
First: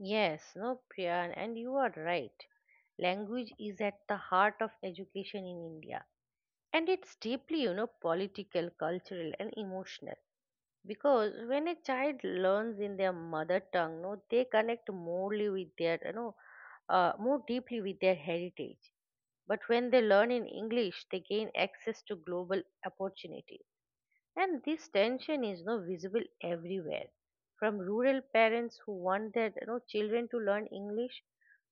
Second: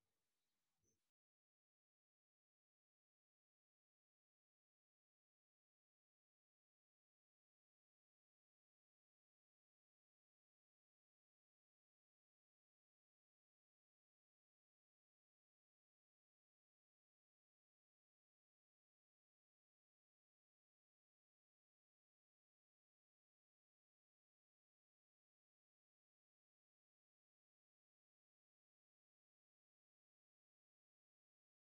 Yes, no Priyan, and you are right. Language is at the heart of education in India, and it's deeply, you know, political, cultural, and emotional. Because when a child learns in their mother tongue, no they connect morely with their you know more deeply with their heritage, but when they learn in English they gain access to global opportunities. And this tension is no visible everywhere, from rural parents who want their, you know, children to learn English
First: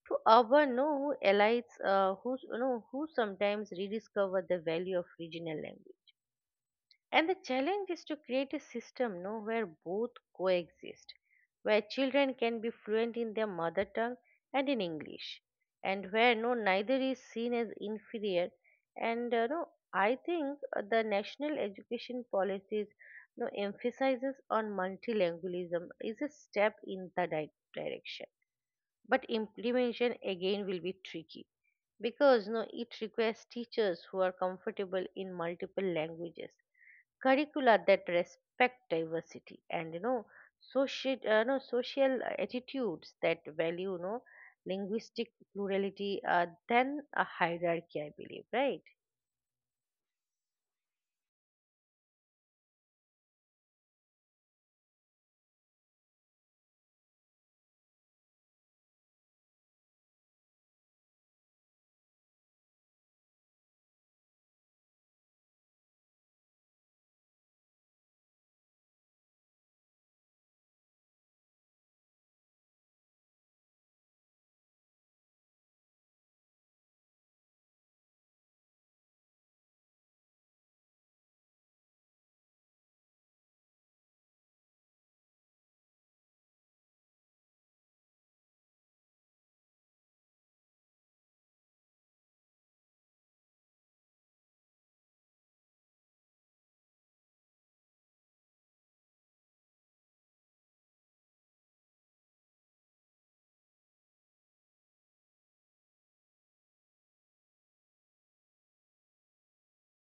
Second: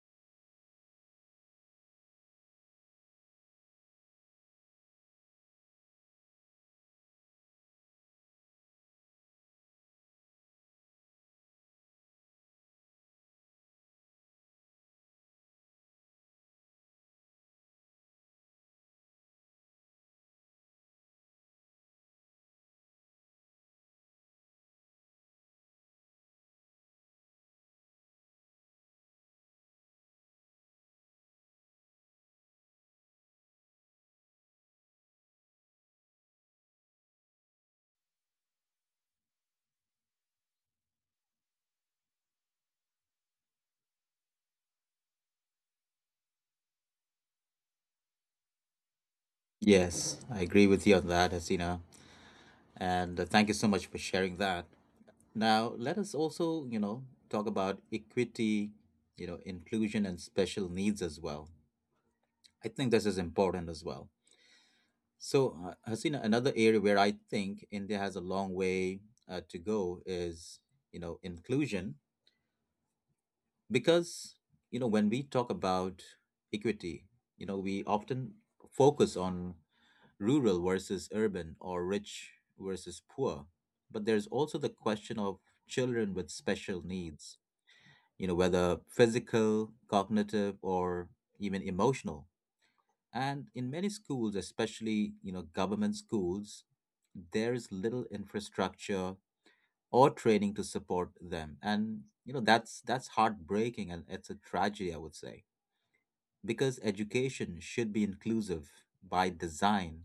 to urban no who elites who you know who sometimes rediscover the value of regional language. And the challenge is to create a system, no, where both coexist, where children can be fluent in their mother tongue and in English, and where neither is seen as inferior. And no, I think the national education policies no emphasizes on multilingualism is a step in the direction, but implementation again will be tricky because no it requires teachers who are comfortable in multiple languages, curricula that respect diversity, and, you know, social no social attitudes that value, you know, linguistic plurality than a hierarchy, I believe, right? Yes, I agree with you on that, Hasina. And, thank you so much for sharing that. Now, let us also, you know, talk about equity, you know, inclusion and special needs as well. I think this is important as well. So, Hasina, another area where I think India has a long way to go is, you know, inclusion. Because, you know, when we talk about equity, you know, we often focus on rural versus urban or rich versus poor. But there's also the question of children with special needs, you know, whether physical, cognitive, or even emotional. And in many schools, especially, you know, government schools, there is little infrastructure or training to support them. And, you know, that's heartbreaking and it's a tragedy, I would say. Because education should be inclusive by design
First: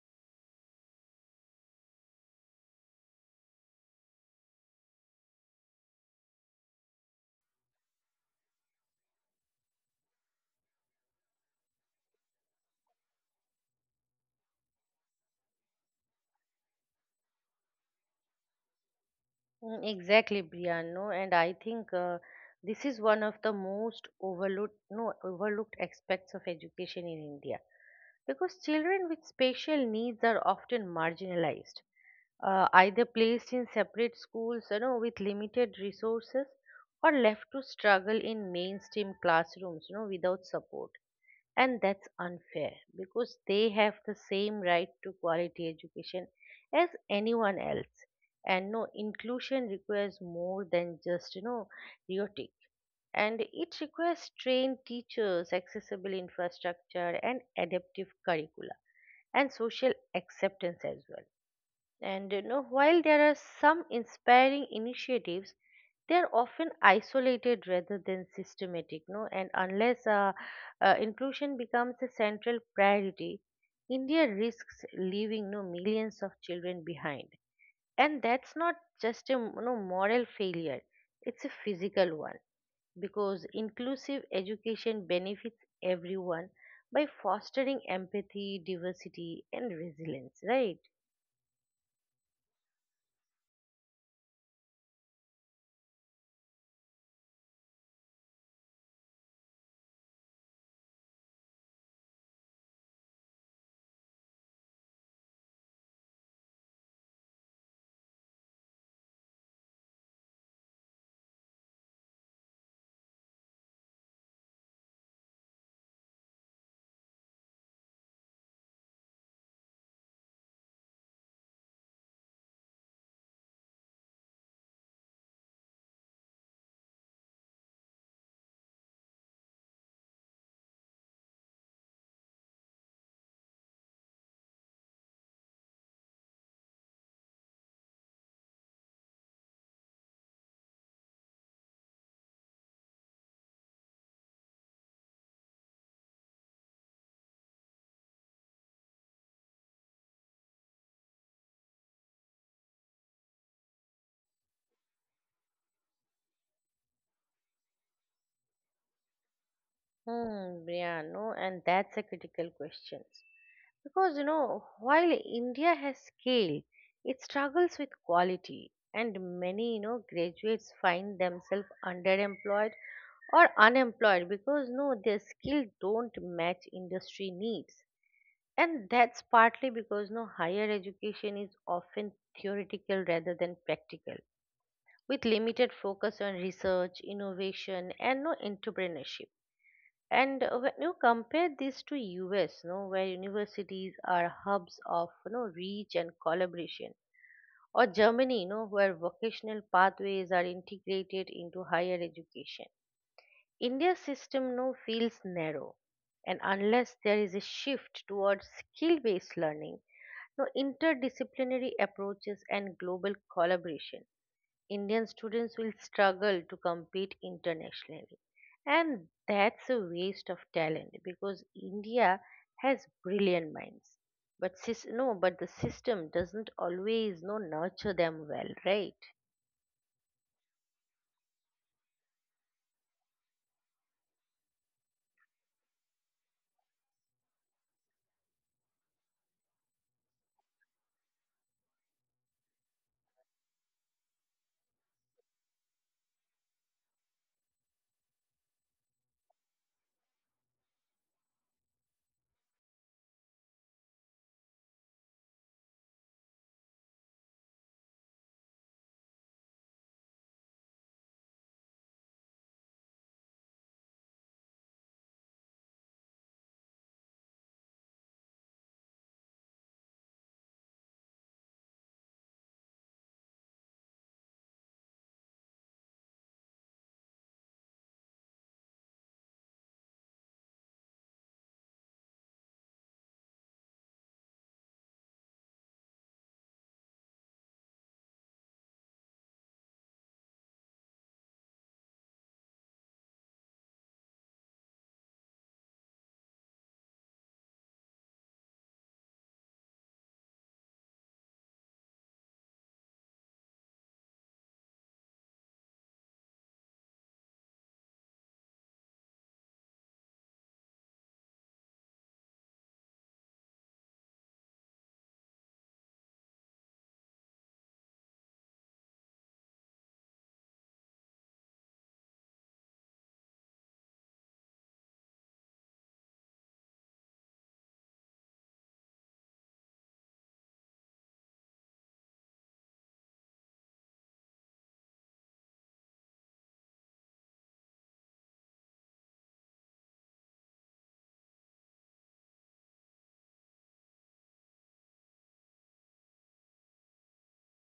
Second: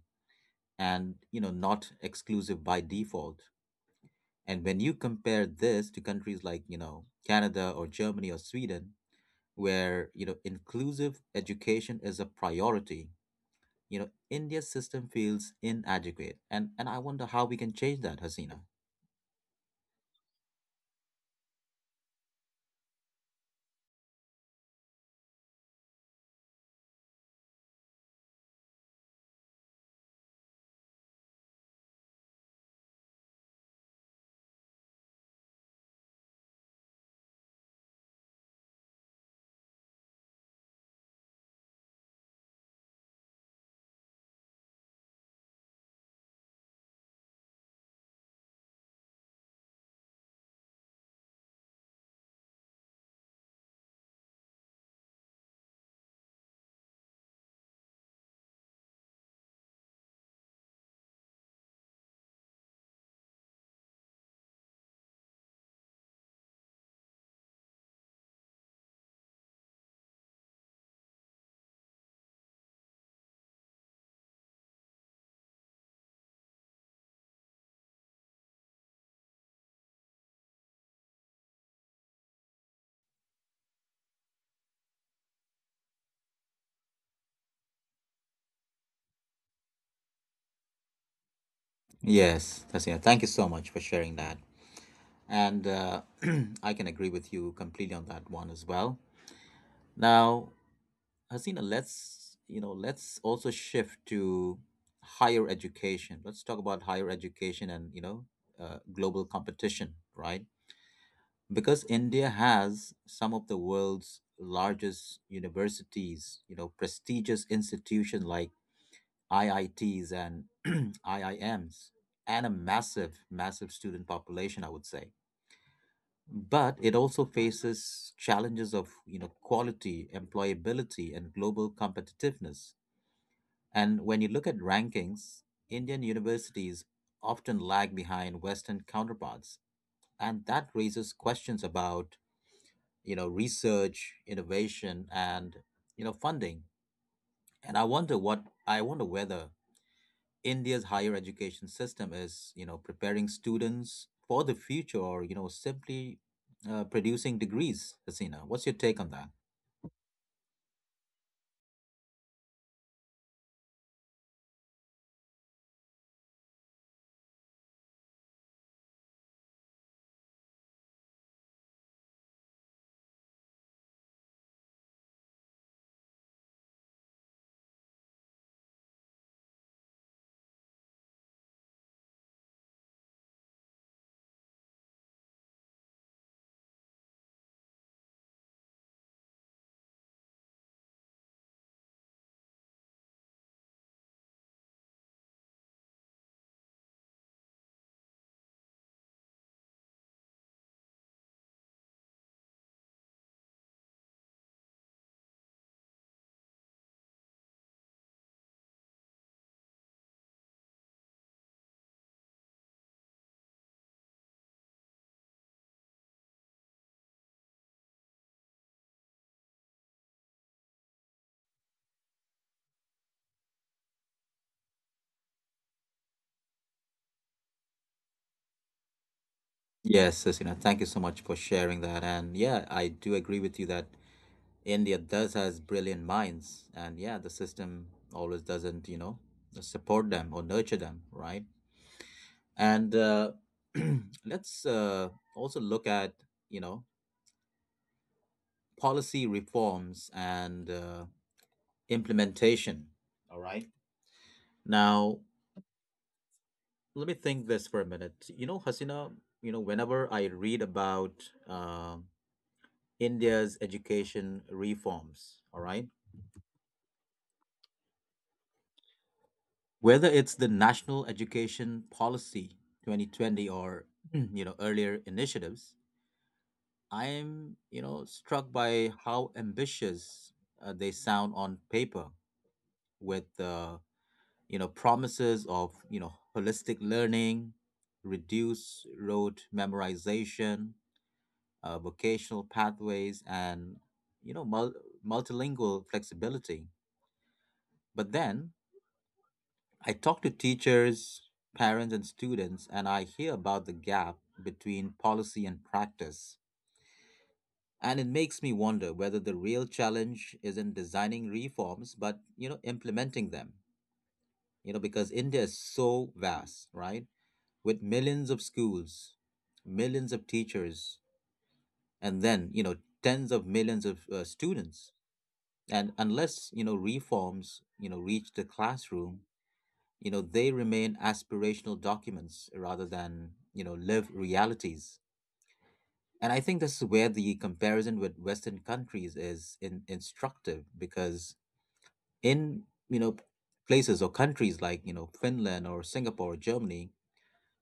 and, you know, not exclusive by default. And when you compare this to countries like, you know, Canada or Germany or Sweden, where, you know, inclusive education is a priority, you know, India's system feels inadequate. And I wonder how we can change that, Hasina. Exactly, Brian. No, and I think this is one of the most overlooked, no, overlooked aspects of education in India, because children with special needs are often marginalized, either placed in separate schools, you know, with limited resources, or left to struggle in mainstream classrooms, you know, without support. And that's unfair, because they have the same right to quality education as anyone else. And no inclusion requires more than just, you know, rhetoric, and it requires trained teachers, accessible infrastructure, and adaptive curricula, and social acceptance as well. And you know, while there are some inspiring initiatives, they are often isolated rather than systematic. No, and Unless inclusion becomes a central priority, India risks leaving no millions of children behind. And that's not just a, you know, moral failure; it's a physical one, because inclusive education benefits everyone by fostering empathy, diversity, and resilience, right? Yes, Hasina, thank you so much for sharing that. And I can agree with you completely on that one as well. Now, Hasina, let's, you know, let's also shift to higher education. Let's talk about higher education and, you know, global competition, right? Because India has some of the world's largest universities, you know, prestigious institutions like IITs and IIMs, and a massive, massive student population, I would say. But it also faces challenges of, you know, quality, employability, and global competitiveness. And when you look at rankings, Indian universities often lag behind Western counterparts. And that raises questions about, you know, research, innovation, and, you know, funding. And I wonder whether India's higher education system is, you know, preparing students for the future or, you know, simply producing degrees, Hasina. What's your take on that? Yeah, no, and that's a critical question. Because, you know, while India has scale, it struggles with quality, and many, you know, graduates find themselves underemployed or unemployed because, their skill don't match industry needs. And that's partly because, no, higher education is often theoretical rather than practical, with limited focus on research, innovation, and no entrepreneurship. And When you compare this to US, no, where universities are hubs of, you know, reach and collaboration, or Germany, you know, where vocational pathways are integrated into higher education, India's system feels narrow, and unless there is a shift towards skill-based learning, no interdisciplinary approaches, and global collaboration, Indian students will struggle to compete internationally. And that's a waste of talent, because India has brilliant minds. But sis, no, but the system doesn't always no nurture them well, right? Yes, Sasina, thank you so much for sharing that. And yeah, I do agree with you that India does has brilliant minds, and yeah, the system always doesn't, you know, support them or nurture them, right? And let's also look at, you know, policy reforms and, implementation. All right. Now, let me think this for a minute. You know, Hasina, whenever I read about uh, India's education reforms, all right, whether it's the National Education Policy 2020 or earlier initiatives, I am struck by how ambitious they sound on paper with promises of holistic learning, reduce rote memorization, vocational pathways, and you know mul- multilingual flexibility. But then I talk to teachers, parents, and students, and I hear about the gap between policy and practice. And it makes me wonder whether the real challenge isn't designing reforms, but implementing them. You know, because India is so vast, right? With millions of schools, millions of teachers, and then tens of millions of students. And unless reforms, reach the classroom, they remain aspirational documents rather than live realities. And I think this is where the comparison with Western countries is instructive, because in you know places or countries like Finland or Singapore or Germany,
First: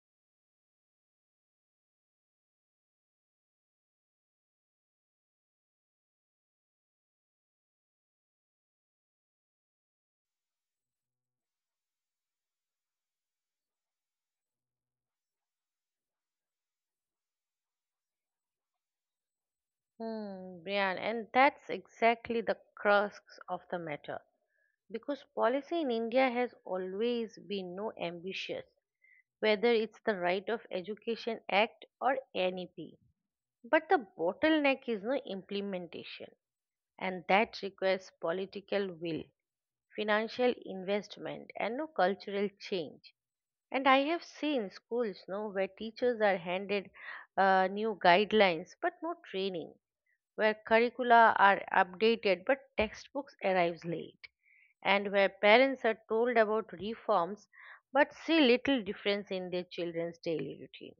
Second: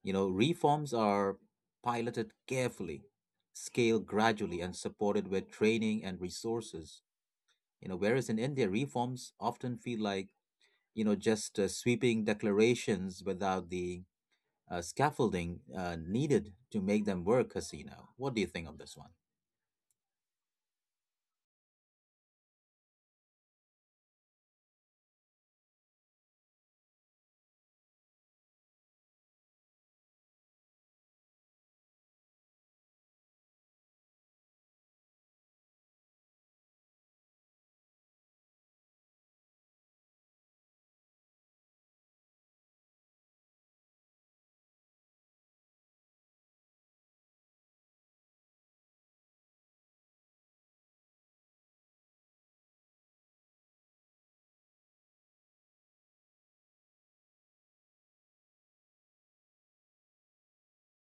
reforms are piloted carefully, scaled gradually, and supported with training and resources. You know, whereas in India, reforms often feel like just sweeping declarations without the scaffolding needed to make them work. Hasina, what do you think of this one? Brian, and that's exactly the crux of the matter. Because policy in India has always been no ambitious, whether it's the Right of Education Act or NEP. But the bottleneck is no implementation, and that requires political will, financial investment, and no cultural change. And I have seen schools, no, where teachers are handed new guidelines but no training, where curricula are updated but textbooks arrives late, and where parents are told about reforms but see little difference in their children's daily routine.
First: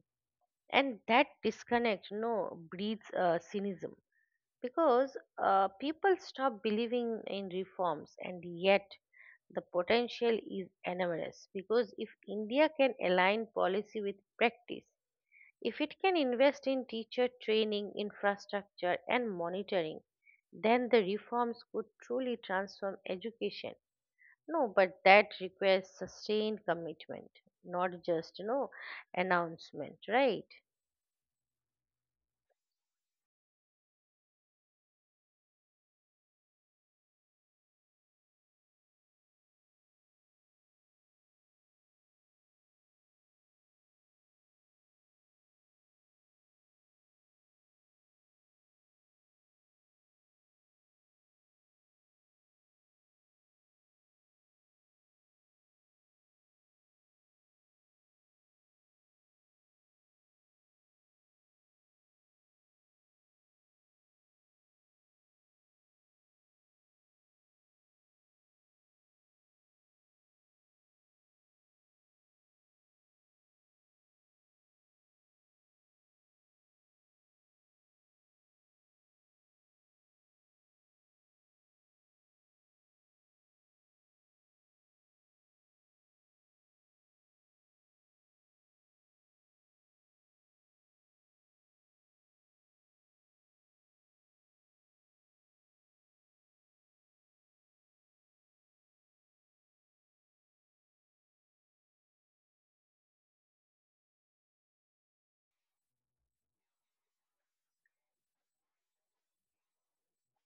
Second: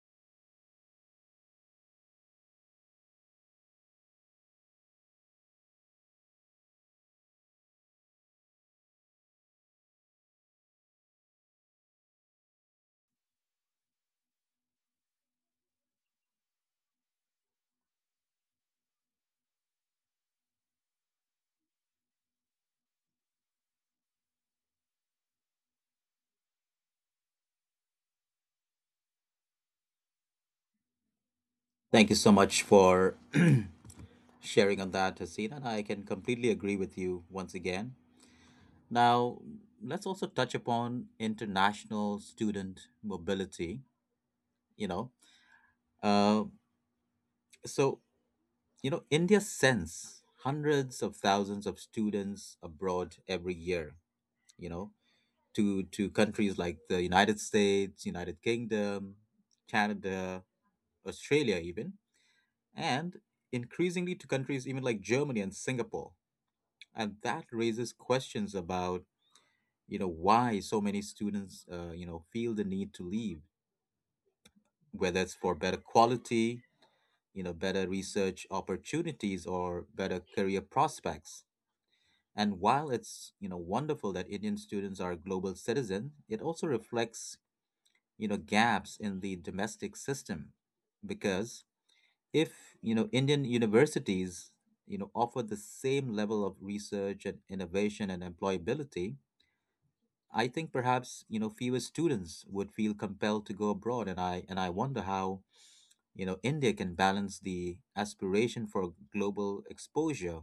And that disconnect, you know, breeds cynicism, because people stop believing in reforms. And yet the potential is enormous, because if India can align policy with practice, if it can invest in teacher training, infrastructure, and monitoring, then the reforms could truly transform education. No But that requires sustained commitment, not just, you know, announcement, right? Thank you so much for sharing on that, Hasina, and I can completely agree with you once again. Now, let's also touch upon international student mobility. You know uh, so you know India sends hundreds of thousands of students abroad every year, you know to countries like the United States, United Kingdom, Canada, Australia, even, and increasingly to countries even like Germany and Singapore. And that raises questions about, why so many students, feel the need to leave, whether it's for better quality, better research opportunities, or better career prospects. And while it's, wonderful that Indian students are global citizens, it also reflects, gaps in the domestic system, because if Indian universities offer the same level of research and innovation and employability, I think perhaps fewer students would feel compelled to go abroad. And I wonder how India can balance the aspiration for global exposure,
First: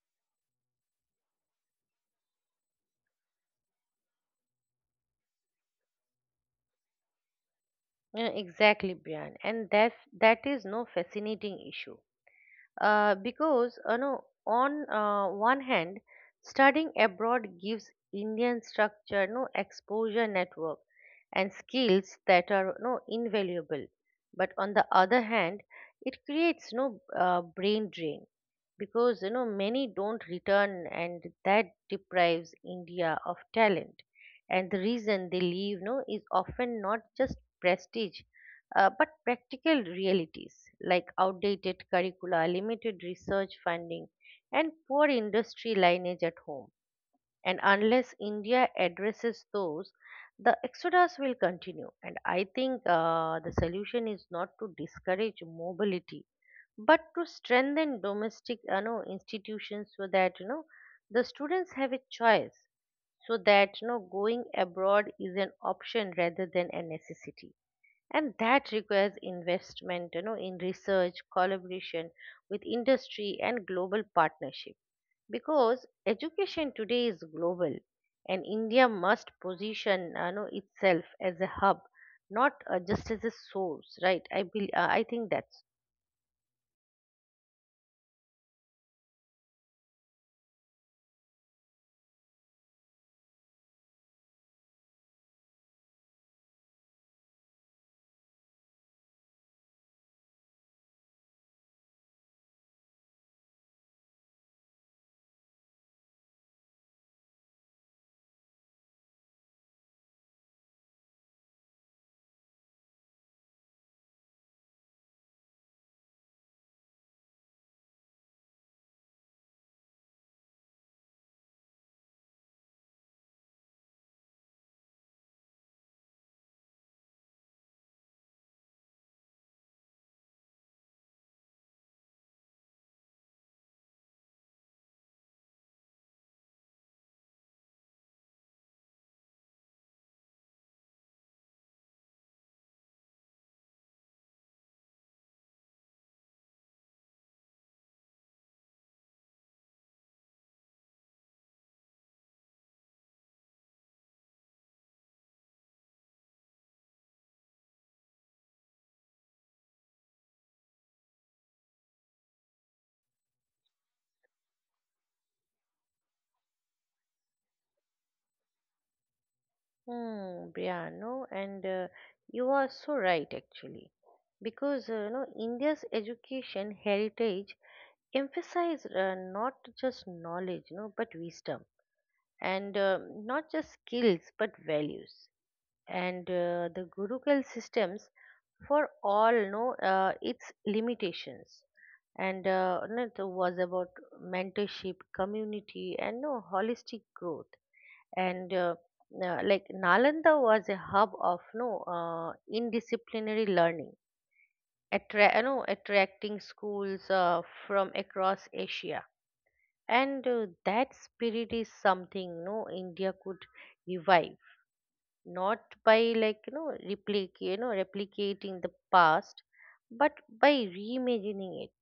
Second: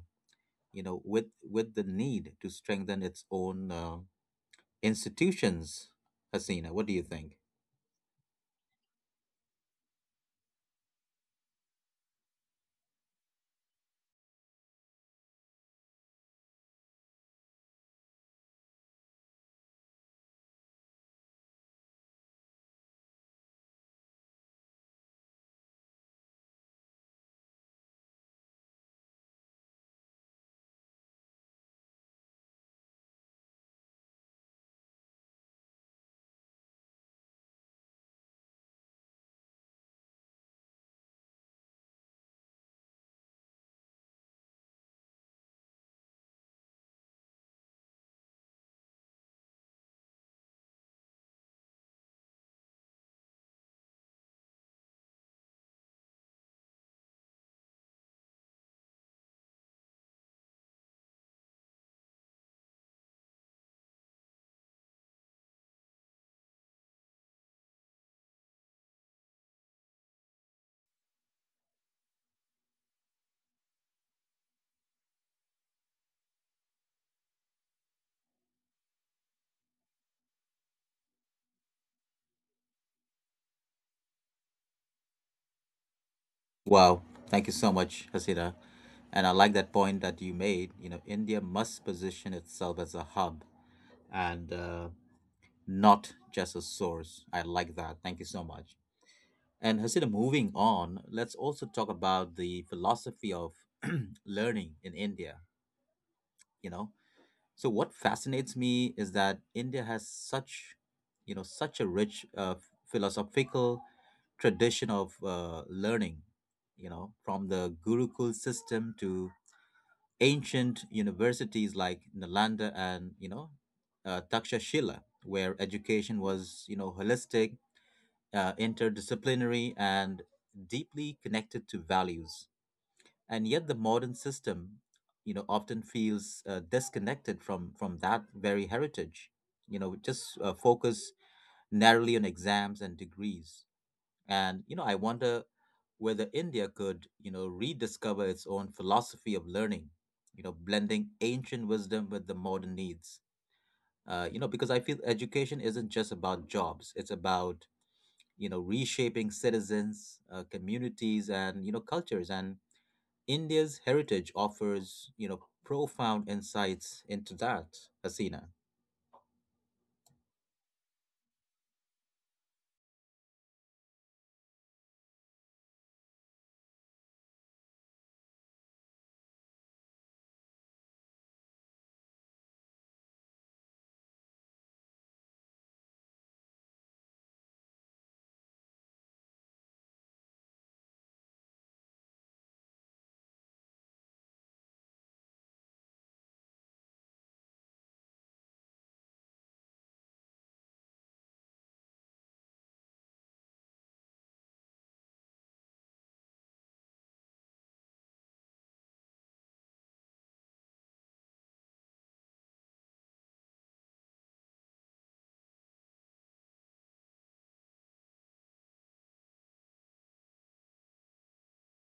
with the need to strengthen its own institutions. Hasina, what do you think? Yeah, exactly, Brian, and that is no fascinating issue. Because, you know, on one hand, studying abroad gives Indian structure, no exposure network, and skills that are no invaluable. But on the other hand, it creates no brain drain, because you know many don't return, and that deprives India of talent. And the reason they leave, is often not just prestige, but practical realities like outdated curricula, limited research funding, and poor industry lineage at home. And unless India addresses those, the exodus will continue. And I think the solution is not to discourage mobility, but to strengthen domestic, you know, institutions, so that, you know, the students have a choice, so that, you know, going abroad is an option rather than a necessity. And that requires investment, you know, in research, collaboration with industry, and global partnership, because education today is global, and India must position, you know, itself as a hub, not just as a source, right? I think that's Wow, thank you so much, Hasina. And I like that point that you made. You know, India must position itself as a hub and not just a source. I like that. Thank you so much. And Hasina, moving on, let's also talk about the philosophy of learning in India. You know, so what fascinates me is that India has such, such a rich philosophical tradition of learning, you know, from the Gurukul system to ancient universities like Nalanda and, you know, Takshashila, where education was, holistic, interdisciplinary, and deeply connected to values. And yet the modern system often feels disconnected from that very heritage, just focus narrowly on exams and degrees. And I wonder whether India could rediscover its own philosophy of learning, blending ancient wisdom with the modern needs. You know, because I feel education isn't just about jobs. It's about reshaping citizens, communities, and cultures. And India's heritage offers, profound insights into that, Hasina. Briano, and you are so right actually, because you know India's education heritage emphasize not just knowledge, you know, but wisdom, and not just skills but values. And The gurukul systems, for all know its limitations, and no, it was about mentorship, community, and no holistic growth. And Like Nalanda was a hub of no indisciplinary learning, attracting schools from across Asia. And That spirit is something India could revive, not by, like replicating the past, but by reimagining it,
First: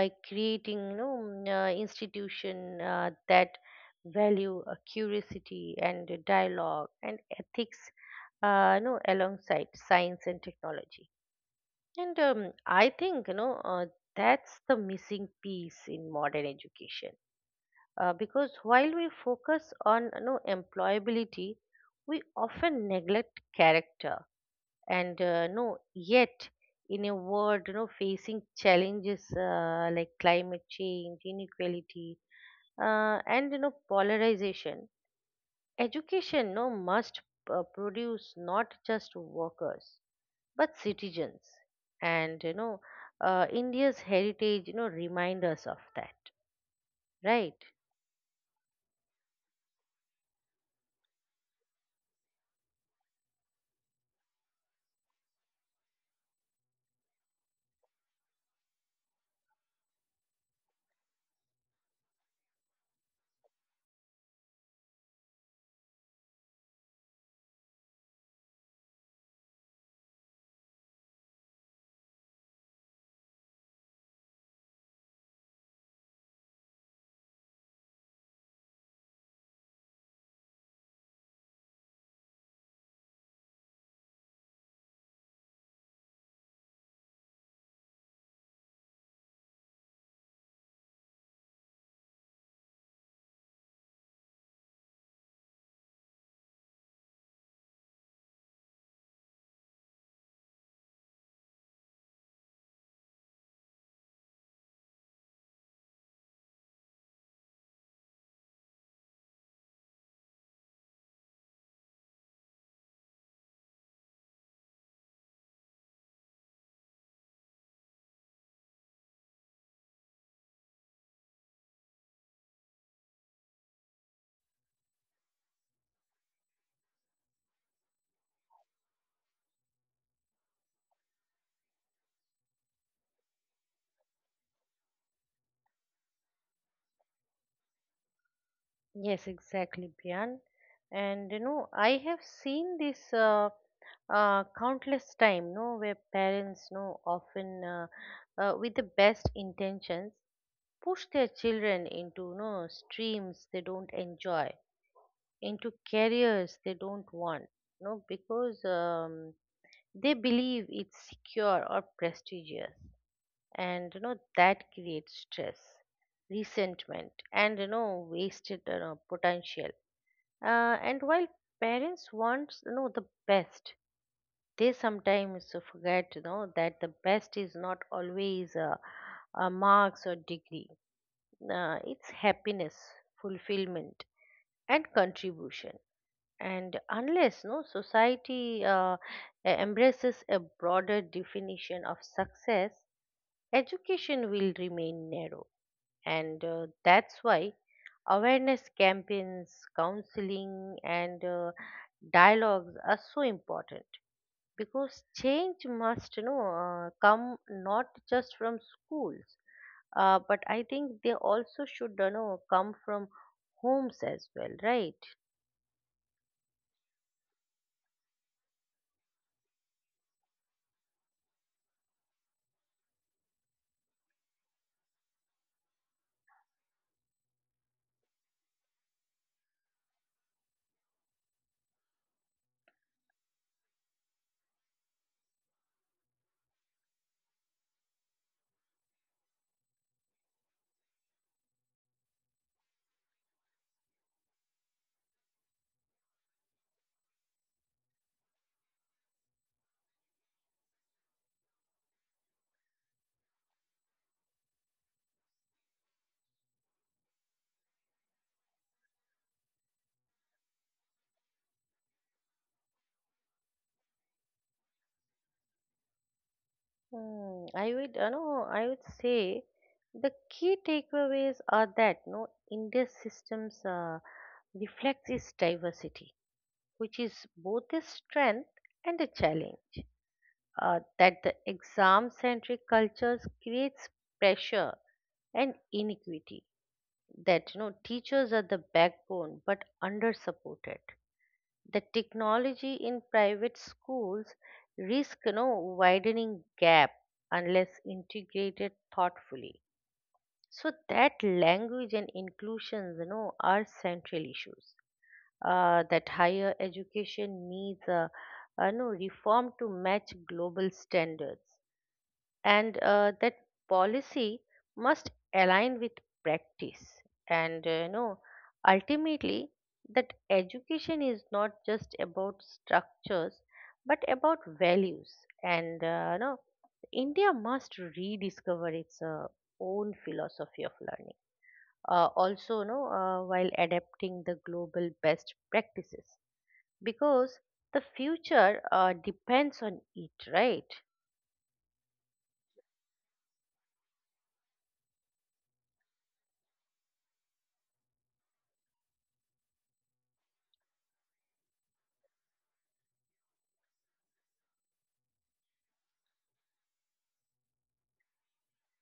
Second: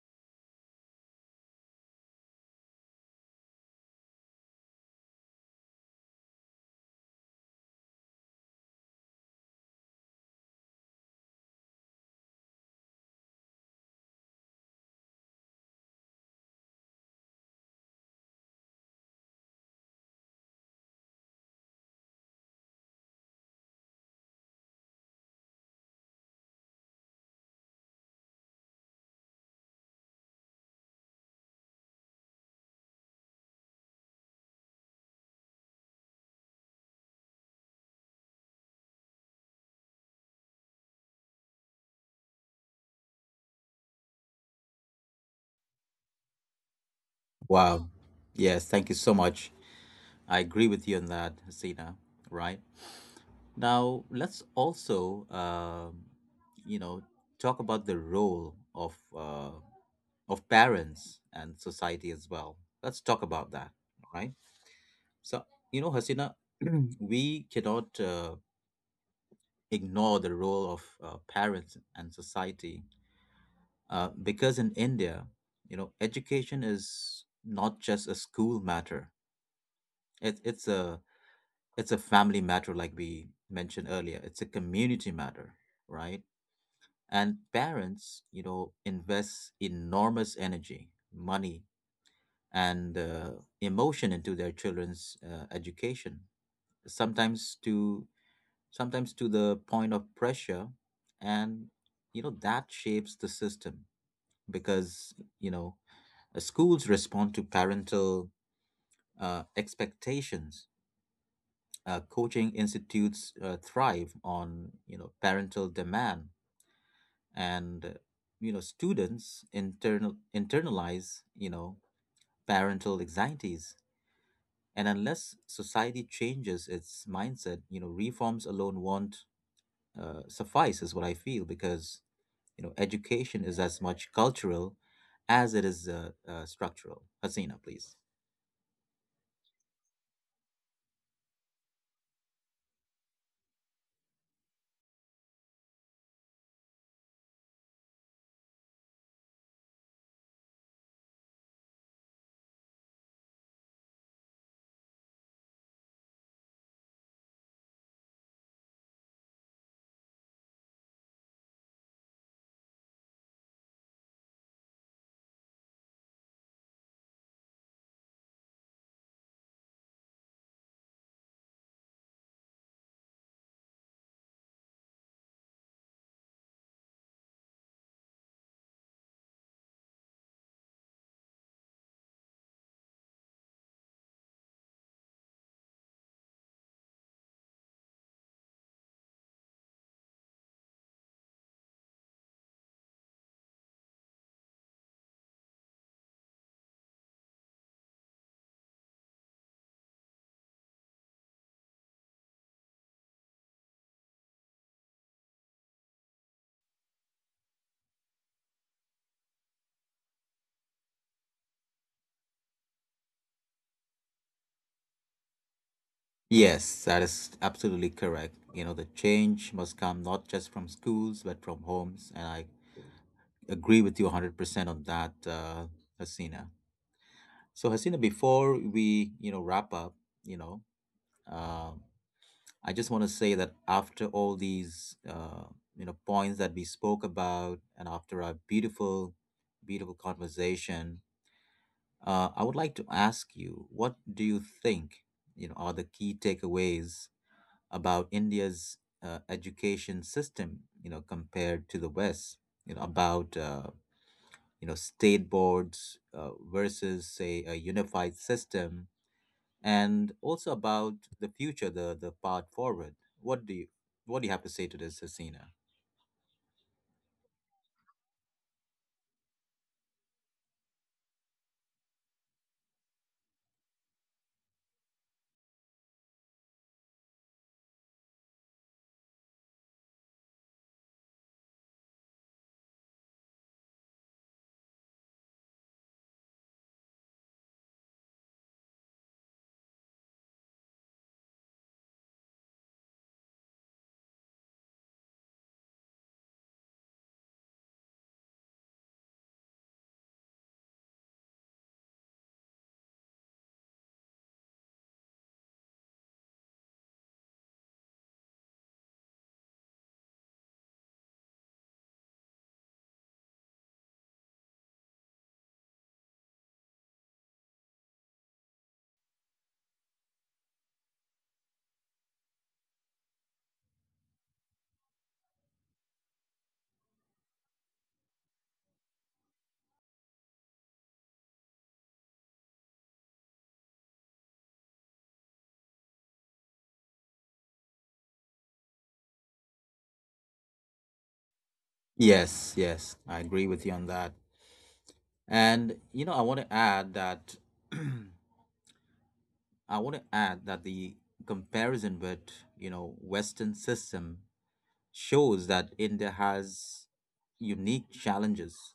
by creating, you know, institution that value curiosity and dialogue and ethics, you know, alongside science and technology. And I think, you know, that's the missing piece in modern education, because while we focus on, you know, employability, we often neglect character. And uh, no yet in a world, you know, facing challenges like climate change, inequality, and you know, polarization, education must produce not just workers but citizens. And you know, India's Heritage, you know, remind us of that, right? Wow. Oh, yes, thank you so much. I agree with you on that, Hasina, right? Now, let's also, you know, talk about the role of parents and society as well. Let's talk about that, right? So, you know, Hasina, we cannot ignore the role of parents and society. Because in India, education is not just a school matter. It's a it's a family matter, like we mentioned earlier. It's a community matter, right? And parents, invest enormous energy, money, and emotion into their children's education. Sometimes to Sometimes to the point of pressure, and that shapes the system, because you know schools respond to parental expectations. Coaching institutes thrive on parental demand, and students internalize parental anxieties. And unless society changes its mindset, reforms alone won't suffice, is what I feel, because education is as much cultural as it is structural. Hasina, please. Yes, exactly, Priyan. And you know I have seen this countless time, no, where parents, no, often, with the best intentions, push their children into, no, streams they don't enjoy, into careers they don't want, no, because they believe it's secure or prestigious. And you know that creates stress, resentment, and you know wasted, you know, potential. And while parents want, you know, the best, they sometimes forget, you know, that the best is not always marks or degree. It's happiness, fulfillment, and contribution. And unless, no, society embraces a broader definition of success, education will remain narrow. And that's why awareness campaigns, counseling, and dialogues are so important, because change must, you know, come not just from schools, but I think they also should, you know, come from homes as well, right? Yes, that is absolutely correct. You know, the change must come not just from schools, but from homes. And I agree with you 100% on that, Hasina. So, Hasina, before we, wrap up, you know, uh, I just want to say that after all these, points that we spoke about, and after our beautiful, beautiful conversation, I would like to ask you, what do you think, are the key takeaways about India's education system, compared to the West, you know, about, state boards versus, say, a unified system, and also about the future, the path forward. What do you, what do you have to say to this, Hasina? Hmm, I would, you know, I would say the key takeaways are that, no, India's systems reflects its diversity, which is both a strength and a challenge. That the exam-centric cultures creates pressure and inequity, that you know teachers are the backbone but under supported, the technology in private schools risk, you know, widening gap unless integrated thoughtfully, so that language and inclusions, you know, are central issues, that higher education needs a no reform to match global standards, and that policy must align with practice, and you know, ultimately, that education is not just about structures but about values, and you know, india must rediscover its own philosophy of learning, also, you know, while adapting the global best practices, because the future depends on it, right? Yes, yes, I agree with you on that. And, you know, I want to add that I want to add that the comparison with, Western system shows that India has unique challenges,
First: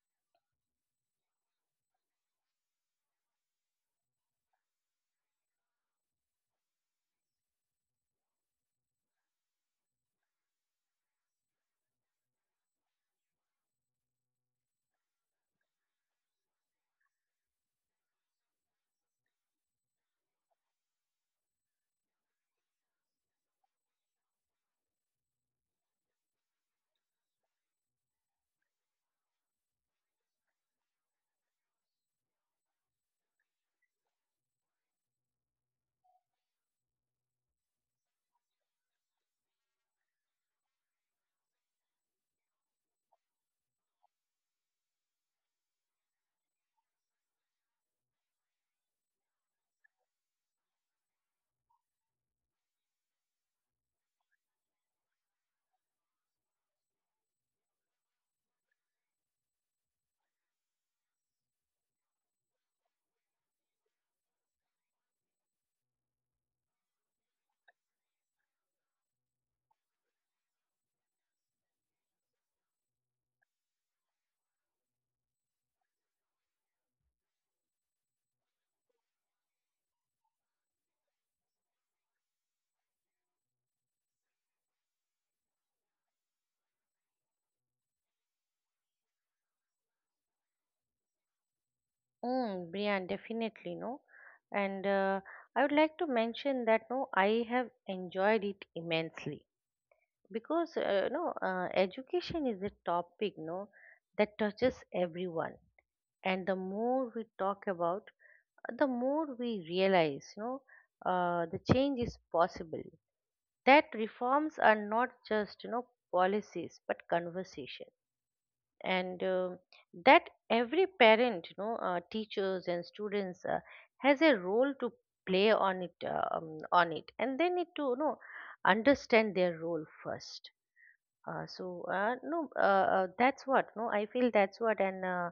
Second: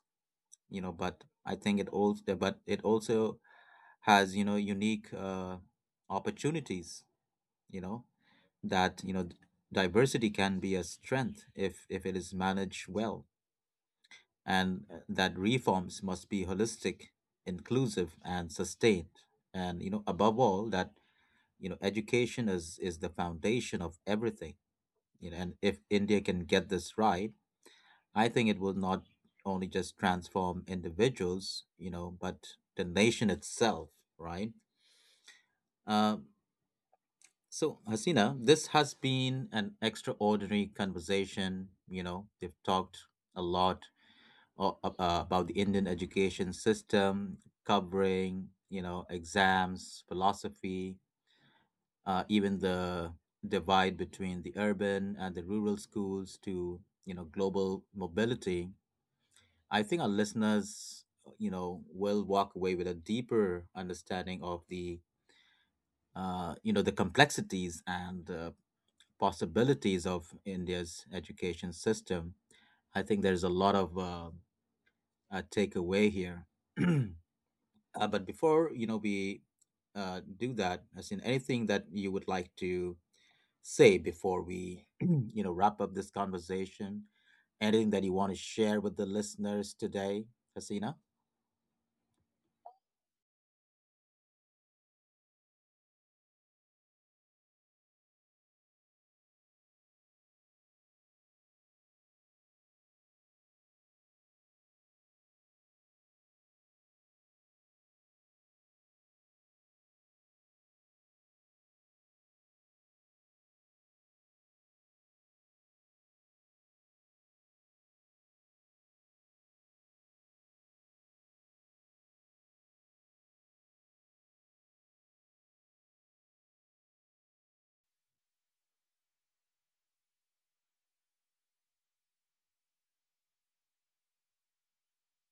but I think it also has, unique opportunities, you know, that, diversity can be a strength if it is managed well, and that reforms must be holistic, inclusive, and sustained. And you know, above all, that education is the foundation of everything. You know, and if India can get this right, I think it will not only just transform individuals, but the nation itself, right? um so, Hasina, this has been an extraordinary conversation. You know, we've talked a lot about the Indian education system, covering exams, philosophy, even the divide between the urban and the rural schools, to global mobility. I think our listeners will walk away with a deeper understanding of the the complexities and possibilities of India's education system. I think there's a lot of takeaway here. Uh, but before we do that, as in anything that you would like to say before we, wrap up this conversation? Anything that you want to share with the listeners today, Hasina? Mm, Brian, definitely, no. And I would like to mention that, no, I have enjoyed it immensely, because no, education is a topic, no, that touches everyone, and the more we talk about, the more we realize, no, the change is possible. That reforms are not just, you know, policies but conversation, and that every parent, you know, teachers and students has a role to play on it, on it, and they need to, you know, understand their role first. That's what, no, I feel, that's what, and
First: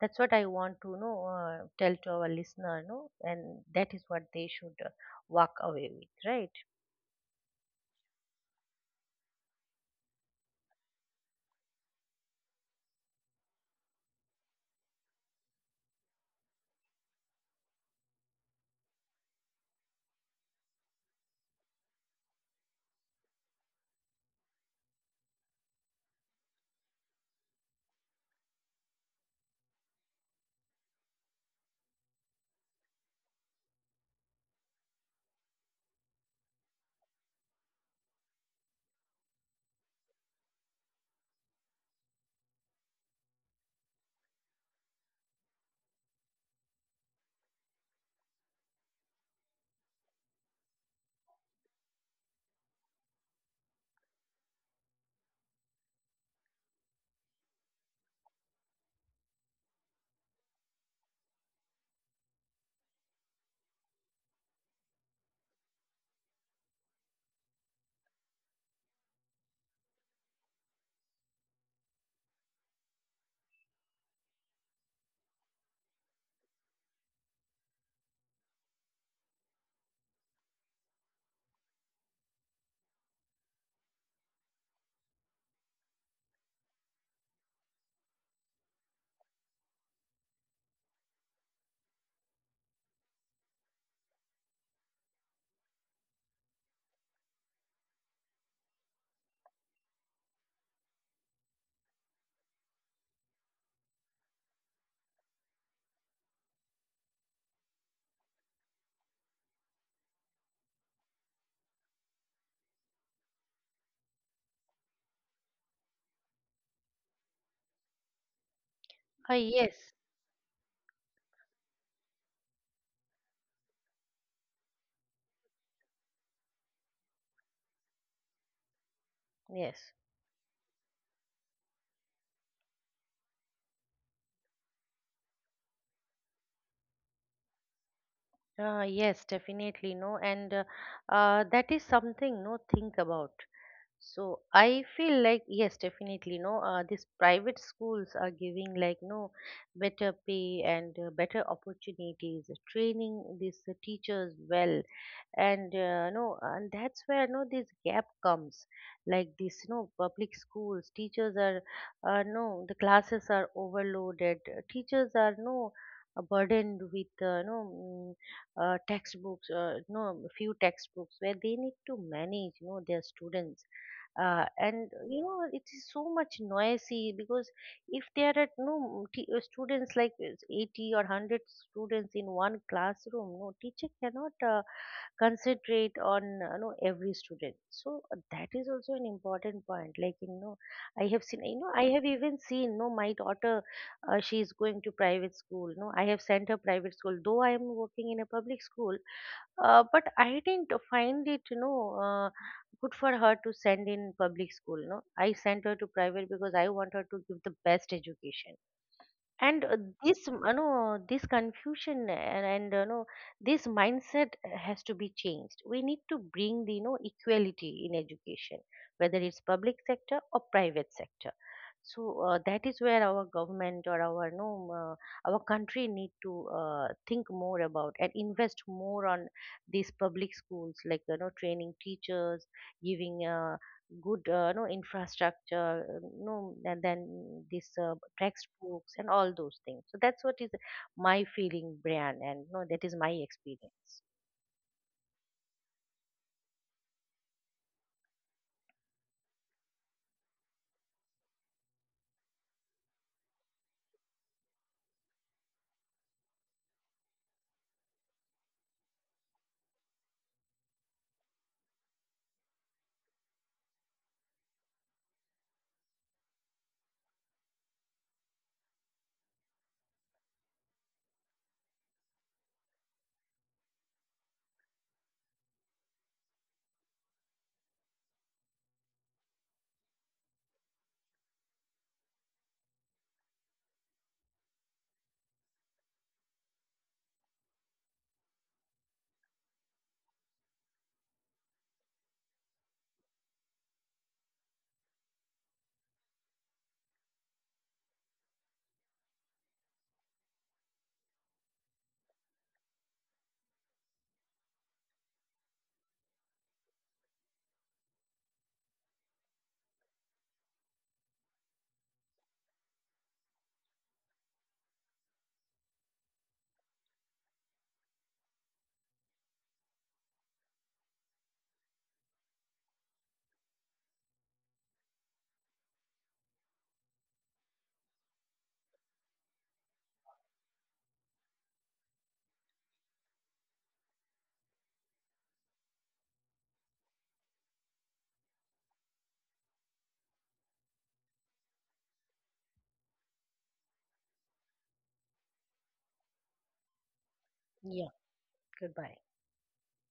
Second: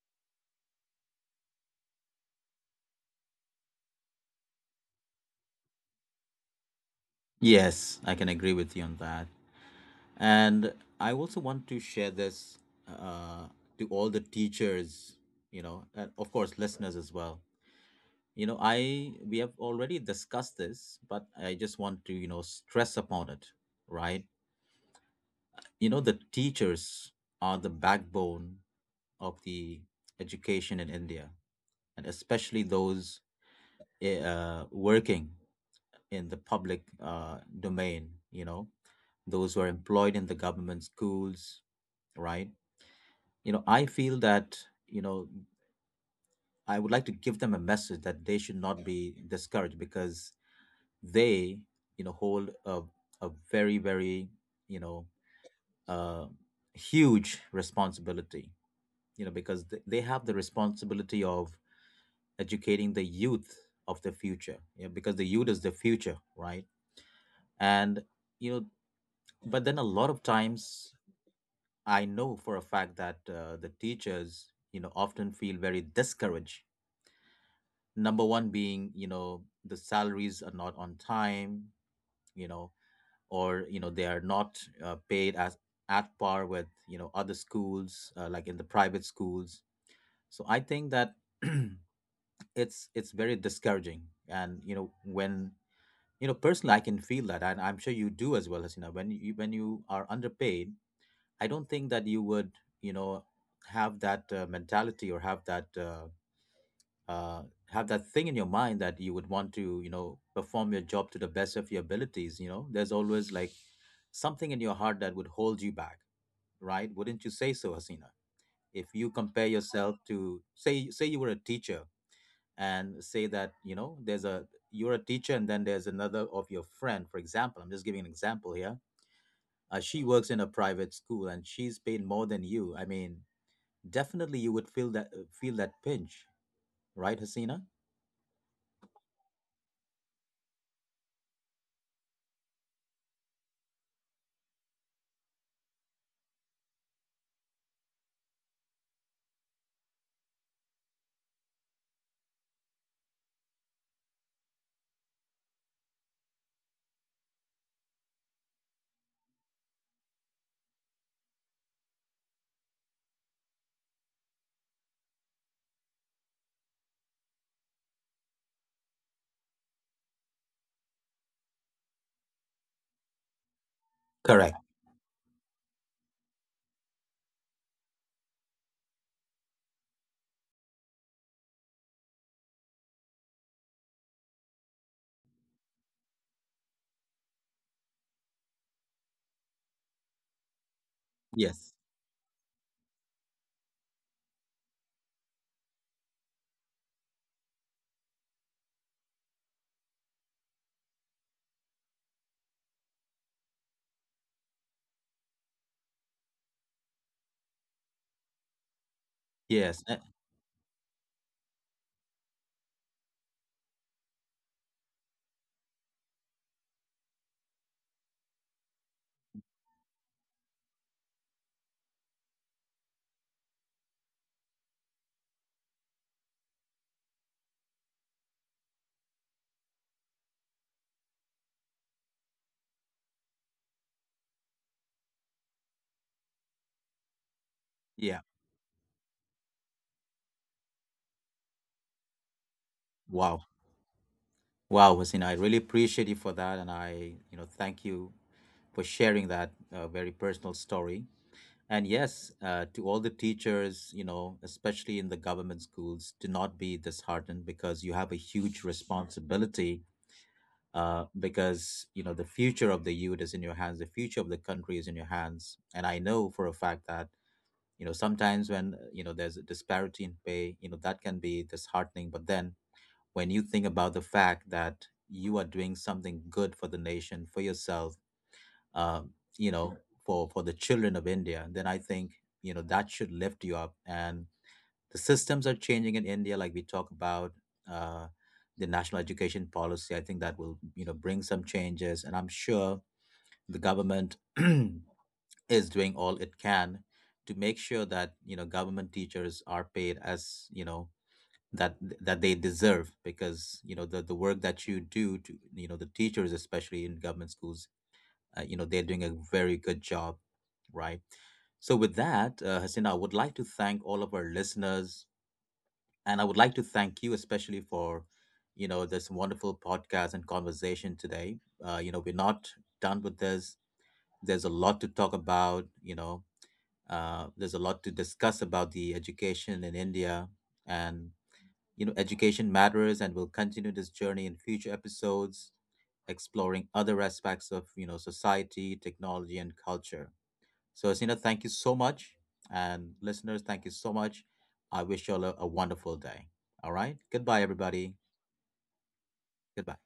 that's what I want to, know, tell to our listener, no, and that is what they should walk away with, right? Yes, I can agree with you on that. And I also want to share this uh, to all the teachers, you know, and of course, listeners as well. You know, I we have already discussed this, but I just want to, stress upon it, right? You know, the teachers are the backbone of the education in India, and especially those working in the public domain, you know, those who are employed in the government schools, right? You know, I feel that, you know, I would like to give them a message that they should not be discouraged because they, hold a very, very, you know, uh, huge responsibility, you know, because they have the responsibility of educating the youth of the future. Yeah, because the youth is the future, right? And you know but then, a lot of times, I know for a fact that the teachers often feel very discouraged. Number one being, the salaries are not on time, you know or they are not paid as at par with other schools, like in the private schools. So I think that it's very discouraging. And when personally, I can feel that, and I'm sure you do as well. As when you are underpaid, I don't think that you would you know have that mentality or uh, have that thing in your mind that you would want to perform your job to the best of your abilities. You know, there's always like something in your heart that would hold you back, right? Wouldn't you say so, Hasina? If you uh, compare yes yourself to say you were a teacher, and say that there's a you're a teacher and then there's another of your friend, for example, I'm just giving an example here, yes she works in a private school and she's paid more than you. I mean, definitely you would feel that, feel that pinch, right, Hasina? Yes, definitely, no, and that is something, no, think about. So I feel like, yes, definitely. No, these private schools are giving, like, no, better pay and better opportunities, training these teachers well, and no, and that's where, no, this gap comes. Like this, no, public schools teachers are no, the classes are overloaded. Teachers are, no, burdened with, textbooks, no, few textbooks, where they need to manage, no, their students, Correct. and you know it is so much noisy, because if there are no students, like, it's 80 or 100 students in one classroom, no teacher cannot concentrate on, you know, every student. So that is also an important point. Like, you know, I have seen, you know, Yes, I have even seen, no, my daughter, she is going to private school, no, I have sent her private school, though I am working in a public school. But I didn't find it, you know, good for her to send in public school. No, I sent her to private because I want her to give the best education, and yes. This, you know, this confusion, and you know this mindset has to be changed. We need to bring the, you know, equality in education, whether it's public sector or private sector. So that is where our government, or our, you know, our country need to think more about and invest more on these public schools, like, you know, training teachers, giving good no, infrastructure, no, and then this, Yeah. textbooks and all those things. So that's what is my feeling, Brian, and no, that is my Wow. experience. Wow, Hussein, I really appreciate you for that, and I, thank you for sharing that very personal story. And yes, to all the teachers, you know, especially in the government schools, do not be disheartened because you have a huge responsibility. Because you know the future of the youth is in your hands, the future of the country is in your hands, and I know for a fact that sometimes when there's a disparity in pay, you know that can be disheartening. But then when you think about the fact that you are doing something good for the nation, for yourself, um, you know, for the children of India, then I think that should lift you up. And the systems are changing in India, like we talk about uh, the National Education Policy. I think that will bring some changes, and I'm sure the government is doing all it can to make sure that government teachers are paid as that that they deserve, because the work that you do, to the teachers, especially in government schools, they're doing a very good job, right? So with that, Hasina, I would like to thank all of our listeners, and I would like to thank you especially for this wonderful podcast and conversation today. You know, we're not done with this. There's a lot to talk about, you know, there's a lot to discuss about the education in India. And you know, education matters, and we'll continue this journey in future episodes, exploring other aspects of society, technology, and culture. So, Asina, thank you so much, and listeners, thank you so much. I wish you all a wonderful day. All right, goodbye, Yeah, everybody. goodbye. Goodbye.